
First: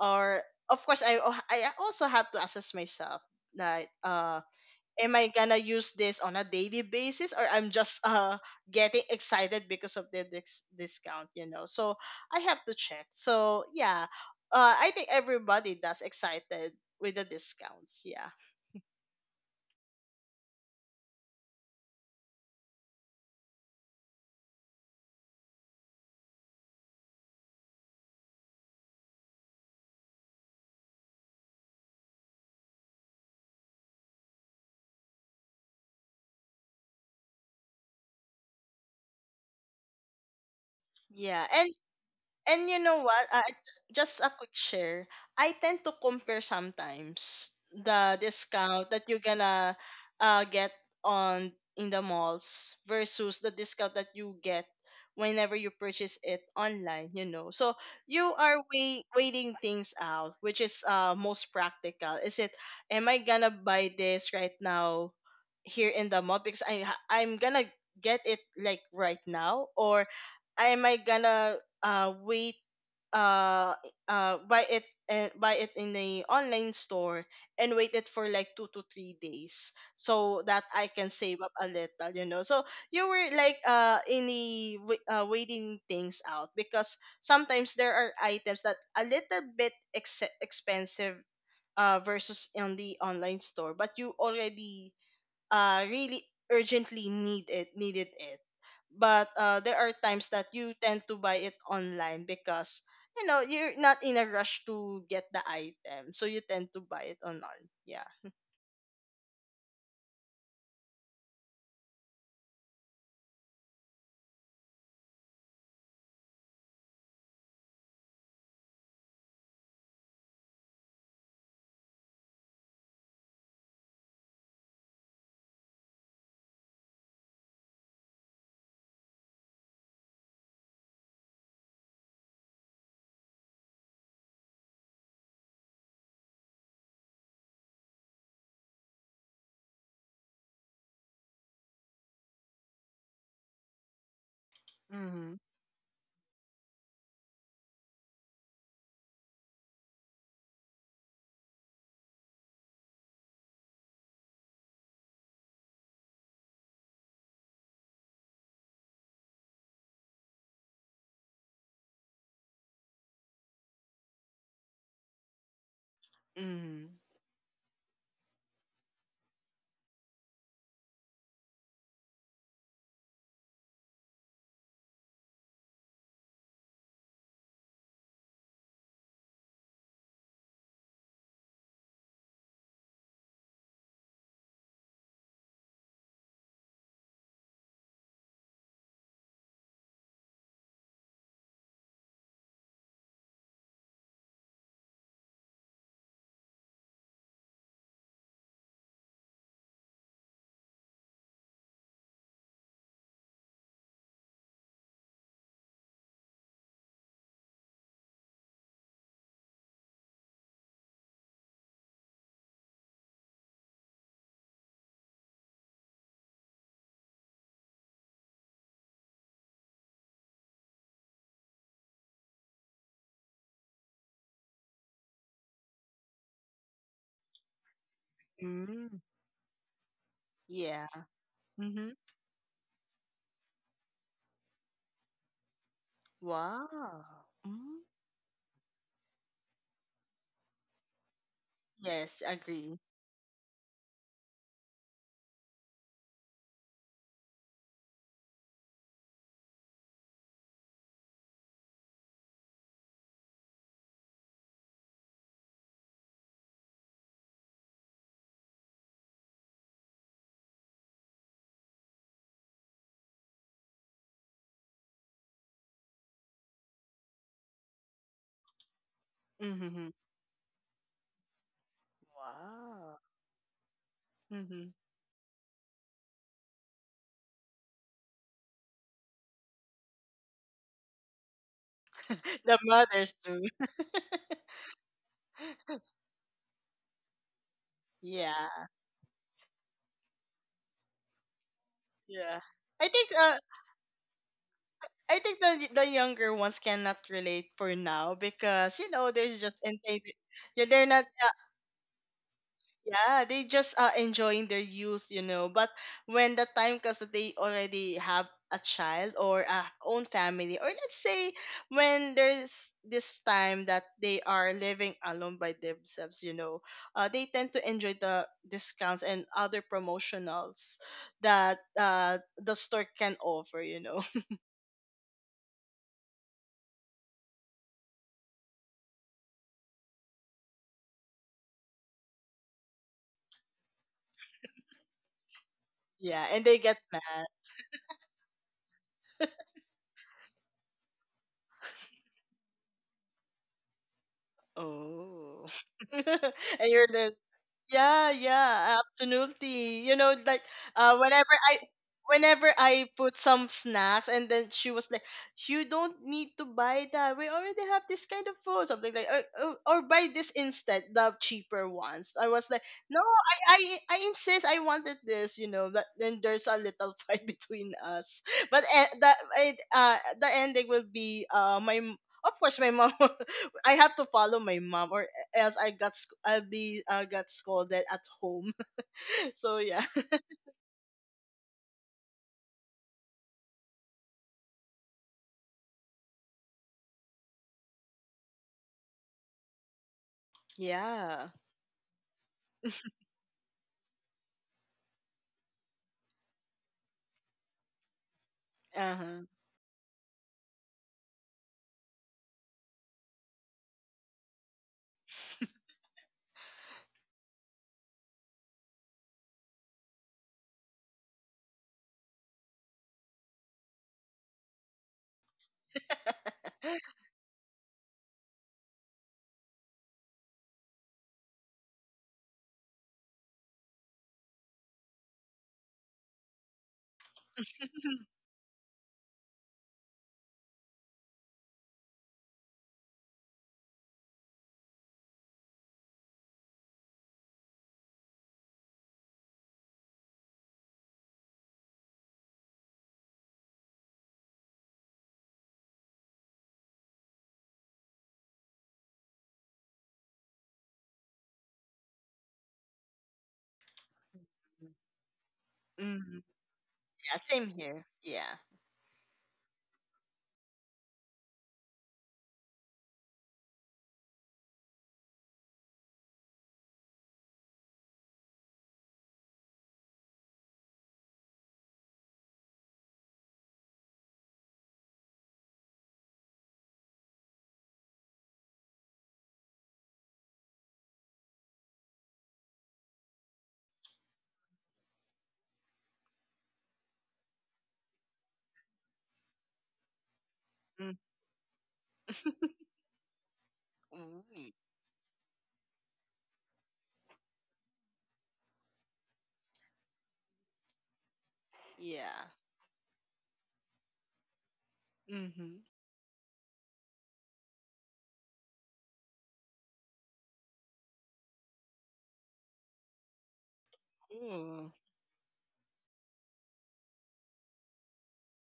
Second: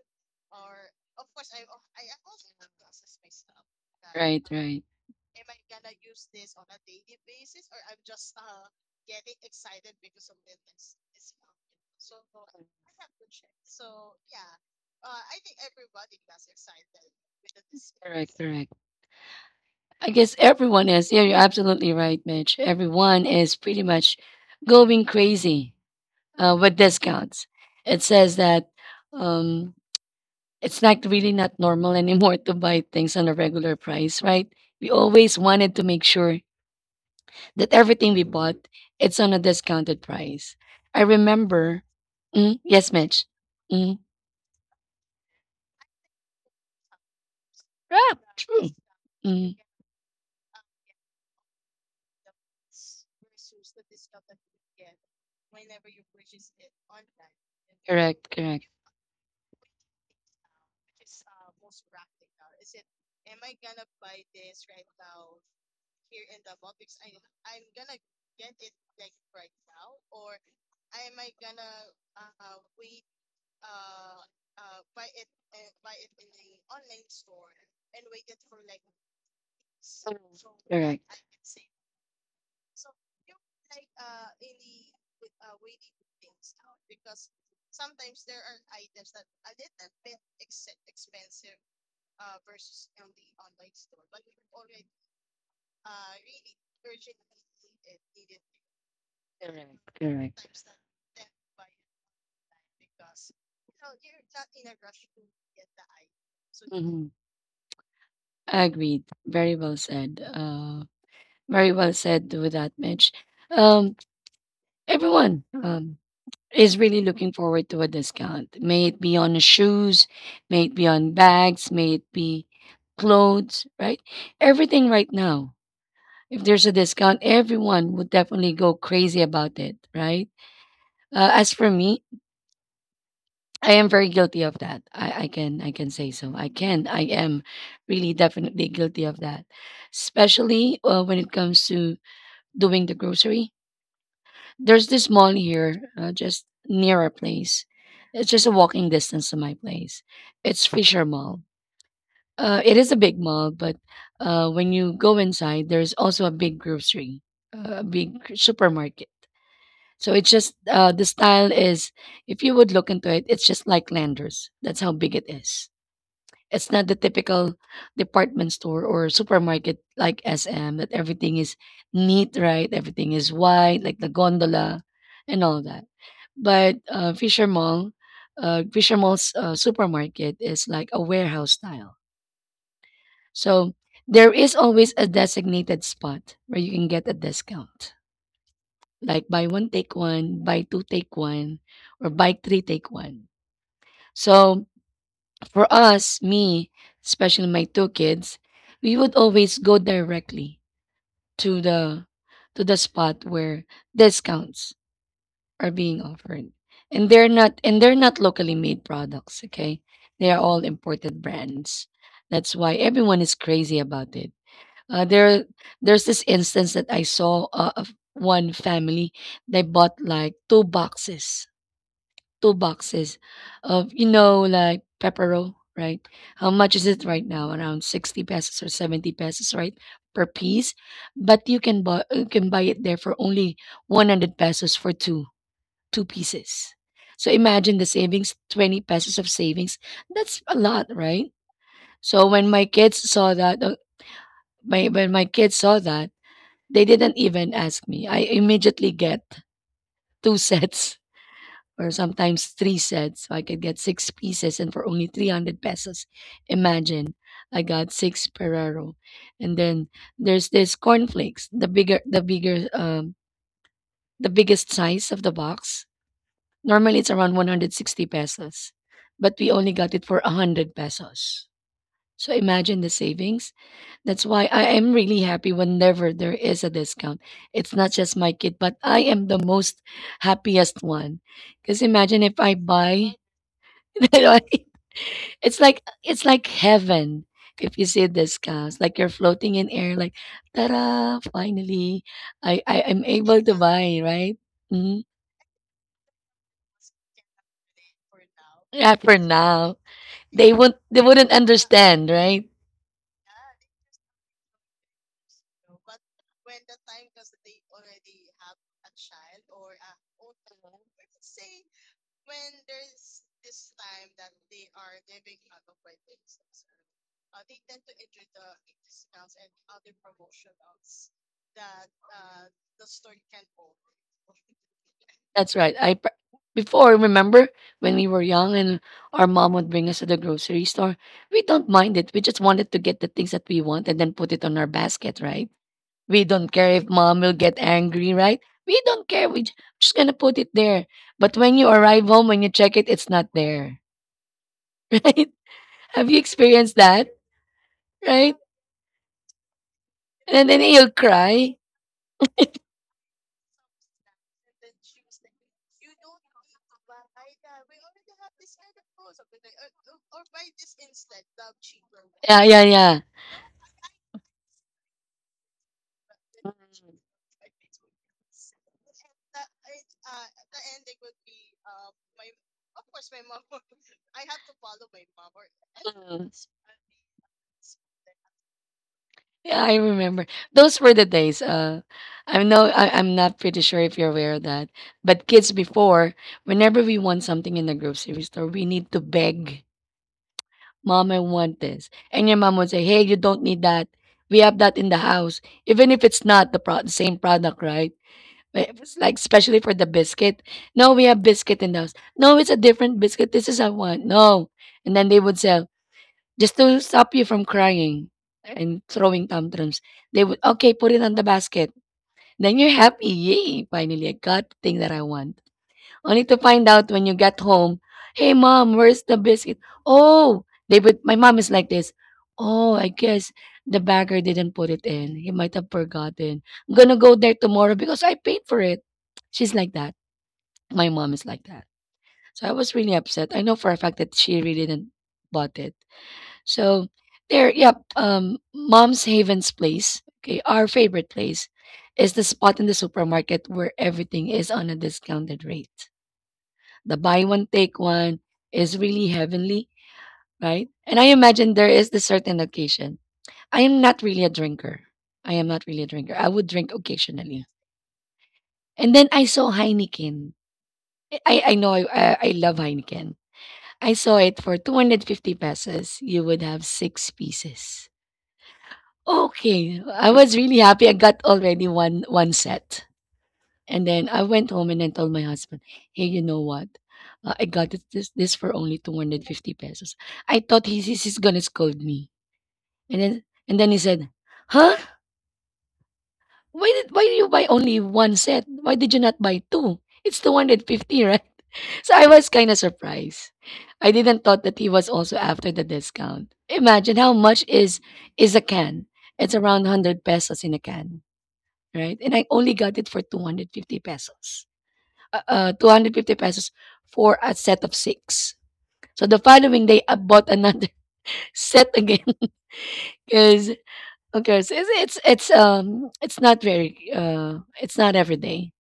Or of course I also have to assess myself that
right, right.
am I gonna use this on a daily basis or I'm just getting excited because of the discount, you know? So I have to check. So yeah, I think everybody does excited with the discounts.
Correct,
Yeah,
correct. I guess everyone is. Yeah, you're absolutely right, Mitch. Everyone is pretty much going crazy with discounts. It says that um, it's not normal anymore to buy things on a regular price, right? We always wanted to make sure that everything we bought, it's on a discounted price. I
yeah, and.
remember. Mm,
And you
yes,
know
Mitch.
what?
Mm,
Just a quick share. I tend to compare sometimes
yeah,
the
true.
discount that you're
Mm,
gonna get on in the malls versus the discount that you get whenever you purchase it online. You know, so
correct,
you are
correct,
waiting things out, which is most practical. Is it? Am I gonna buy this right now here in the mall because I'm gonna get it like right now? Or am I gonna wait uh buy it, and buy it in the online store and wait it for like 2 to 3 days so that I can
correct,
save up a little, you know. So you were like in the waiting things out because sometimes there are items that a little bit expensive versus on the online store, but you already, really urgently needed it. But there are times that
correct.
you tend to buy it online because you know you're not in a rush to get the item, so you tend to
Mhm.
buy it online. Yeah.
Agreed. Very well said. Very well said with that, Mitch. Um, Everyone is really looking forward to a discount. May it be on the shoes, may it be on bags, may it be clothes, right? Everything right now. If there's a discount, everyone would definitely go crazy about it, right? As for me, I am very guilty of that. I can say so. I am really definitely guilty of that, especially when it comes to doing the grocery. There's this mall
Mm-hmm.
here, just near our place. It's just a walking distance to my place. It's Fisher Mall. It is a big mall, but when you go inside, there's also a big grocery, a supermarket. So it's just the style is, if you would look into it, it's just like Landers. That's how big it is. It's not the
Mm-hmm.
typical department store or supermarket like SM that everything is neat, right? Everything is white, like the gondola and all that. But Fisher Mall, Fisher Mall's supermarket is like a warehouse style. So there is always a designated spot where you can get a discount, like buy one, take one, buy two, take one, or buy three, take one. So for us, me, especially my two kids, we would always go directly to the spot where discounts are being offered. And they're not locally made products, okay? They are all imported brands. That's why everyone is crazy about it. Uh, there there's this instance that I saw of one family. They bought like two boxes of, you know, like pepperoni, right? How much is it right now? Around 60 pesos or
Mm-hmm.
70 pesos, right? Per piece.
Yeah.
But
Mm-hmm.
you can buy it there for only 100 pesos for two pieces.
Wow.
So imagine the
Mm-hmm.
savings, 20 pesos of savings. That's a lot, right? So
Yes,
when my
agree.
kids saw that, my when my kids saw that, they didn't even ask me. I immediately get two sets or sometimes three sets. So I could get six pieces and for only 300 pesos. Imagine, I got six Ferrero. And then there's this cornflakes, the biggest size of the box. Normally it's around 160 pesos, but we only got
Mm-hmm.
it for 100 pesos. So imagine the
Wow.
savings. That's why I
Mm-hmm.
am really happy whenever there is a discount. It's not just my kid, but I am the most happiest one. Because imagine if I
The
buy
mothers too.
right? It's like heaven. If you see the
Yeah.
skies, like you're floating in air, like ta-da, finally.
Yeah.
I
i
am
think uh,
able to buy, right? Hmm.
I think the younger ones cannot relate for now because you
Yeah,
know
for
they're just
now.
in. Yeah, they're
They
not
wouldn't understand, right?
yeah, they just, enjoying their youth, you know. But when the time comes that they already have a child or a own family, or let's say when there's this time that they are living alone by themselves, you know, they tend to enjoy the discounts and other promotionals that the store can offer, you know.
That's right. Before, remember when we were young and our mom would bring us to the grocery store, we don't mind it. We just wanted to get the things that we want and then put it on our basket, right? We
Yeah, and
don't
they
care
get
if mom
mad.
will get angry, right? We don't care. We just gonna put it there. But when you arrive home, when you check it, it's not there, right?
Oh.
Have you
And
experienced
you're
that,
the. Yeah,
right?
yeah, absolutely. You know, like,
And then you'll
uh, whenever
cry.
I whenever I put some snacks and then she was like, "You don't need to buy that. We already have this kind of food," something like, or "Buy this instead, the cheaper ones." I
Yeah,
was like,
yeah, yeah.
"No, I insist, I wanted this," you know, but then there's a little fight between us. But the, the ending will be of course my mom. I have to follow my mom or else I'll be, got scolded at home. So
Yeah, I
yeah.
remember. Those were the days. I know I'm not pretty sure if you're aware of that. But kids before, whenever we want something in the grocery store, we need to beg, "Mom, I
Yeah.
want this." And your mom would say, "Hey, you don't need that. We have that in the house." Even if it's not the same product, right? But if it's like,
Uh-huh.
especially for the biscuit. "No, we have biscuit in the house." "No, it's a different biscuit. This is I want." "No." And then they would say, just to stop you from crying and throwing tantrums, they would, okay, put it on the basket. Then you're happy. Yay. Finally, I got the thing that I want. Only to find out when you get home, "Hey mom, where's the biscuit?" Oh, they would, my mom is like this. "Oh, I guess the bagger didn't put it in. He might have forgotten. I'm gonna go there tomorrow because I paid for it." She's like that. My mom is like that. So I was really upset. I know for a fact that she really didn't bought it. So there, yep, mom's Haven's place. Okay, our favorite place is the spot in the supermarket where everything is on a discounted rate. The buy one take one is really heavenly, right? And I imagine there is the certain occasion. I am not really a drinker. I am not really a drinker.
Hmm.
I would drink
Yeah,
occasionally.
same here. Yeah.
And then I saw Heineken. I know I love Heineken. I saw it for 250 pesos. You would have six pieces. Okay. I was really happy. I got already one set. And then I went home and I told my husband, "Hey, you know what? I this for only 250 pesos." I thought he's gonna scold me, and then and then he said, "Huh? Why did you buy only one set? Why did you not buy two? It's
Mm.
250, right?" So I was kind of surprised. I didn't thought
Mm.
that he was also after the discount. Imagine how much is a can. It's around 100 pesos in a can, right? And I
Yeah.
only got it for 250 pesos.
Mhm.
250 pesos for a set of six. So the following day, I bought another set again because okay, so it's,
Ooh.
it's it's um it's not very it's not every day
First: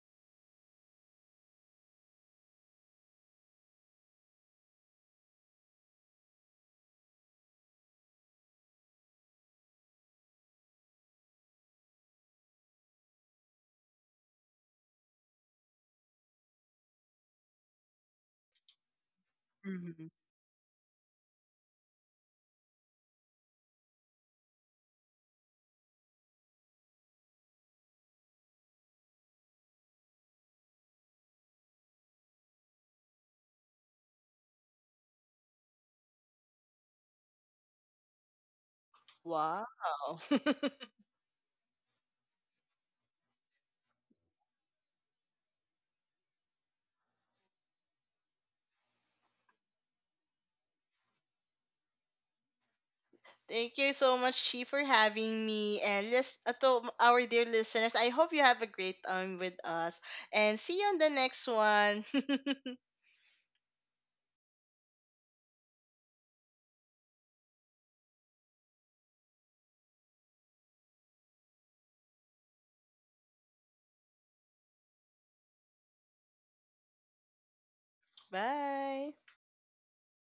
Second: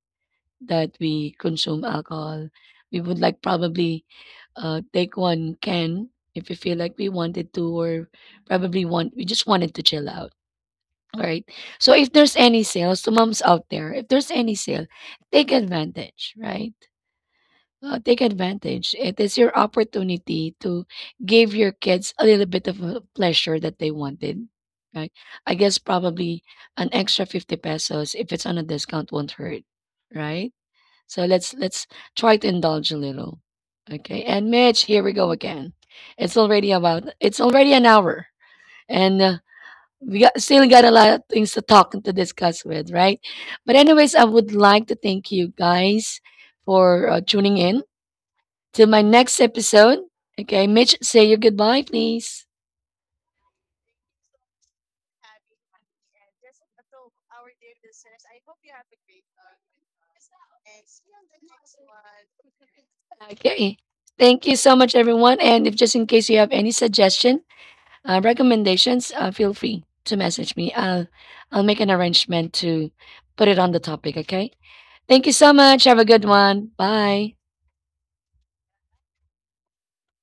that we consume alcohol. We would like probably take one can if we feel like we wanted to, or probably want we just wanted to chill out. All right. So if there's any sales to moms out there, if there's any sale, take advantage, right? Well, take advantage. It is your
Mhm.
opportunity to give your kids a little bit of a pleasure that they wanted, right? I guess probably an extra 50 pesos if it's on a discount won't hurt, right? So let's try to indulge a little. Okay. And Mitch, here we go again. It's already an hour and
Wow.
we still got a lot of things to talk and to discuss with, right? But anyways, I would like to thank you guys for tuning in to my next episode. Okay, Mitch, say your goodbye, please.
Thank you so much, Chi, for having me. And to our dear listeners, I hope you have a great time with us. And see you on the next one.
Okay. Thank you so much, everyone. And if just in case you have any suggestion, recommendations, feel free to message me. I'll make an arrangement to put it on the topic. Okay. Thank you so much. Have a good one. Bye.
Bye.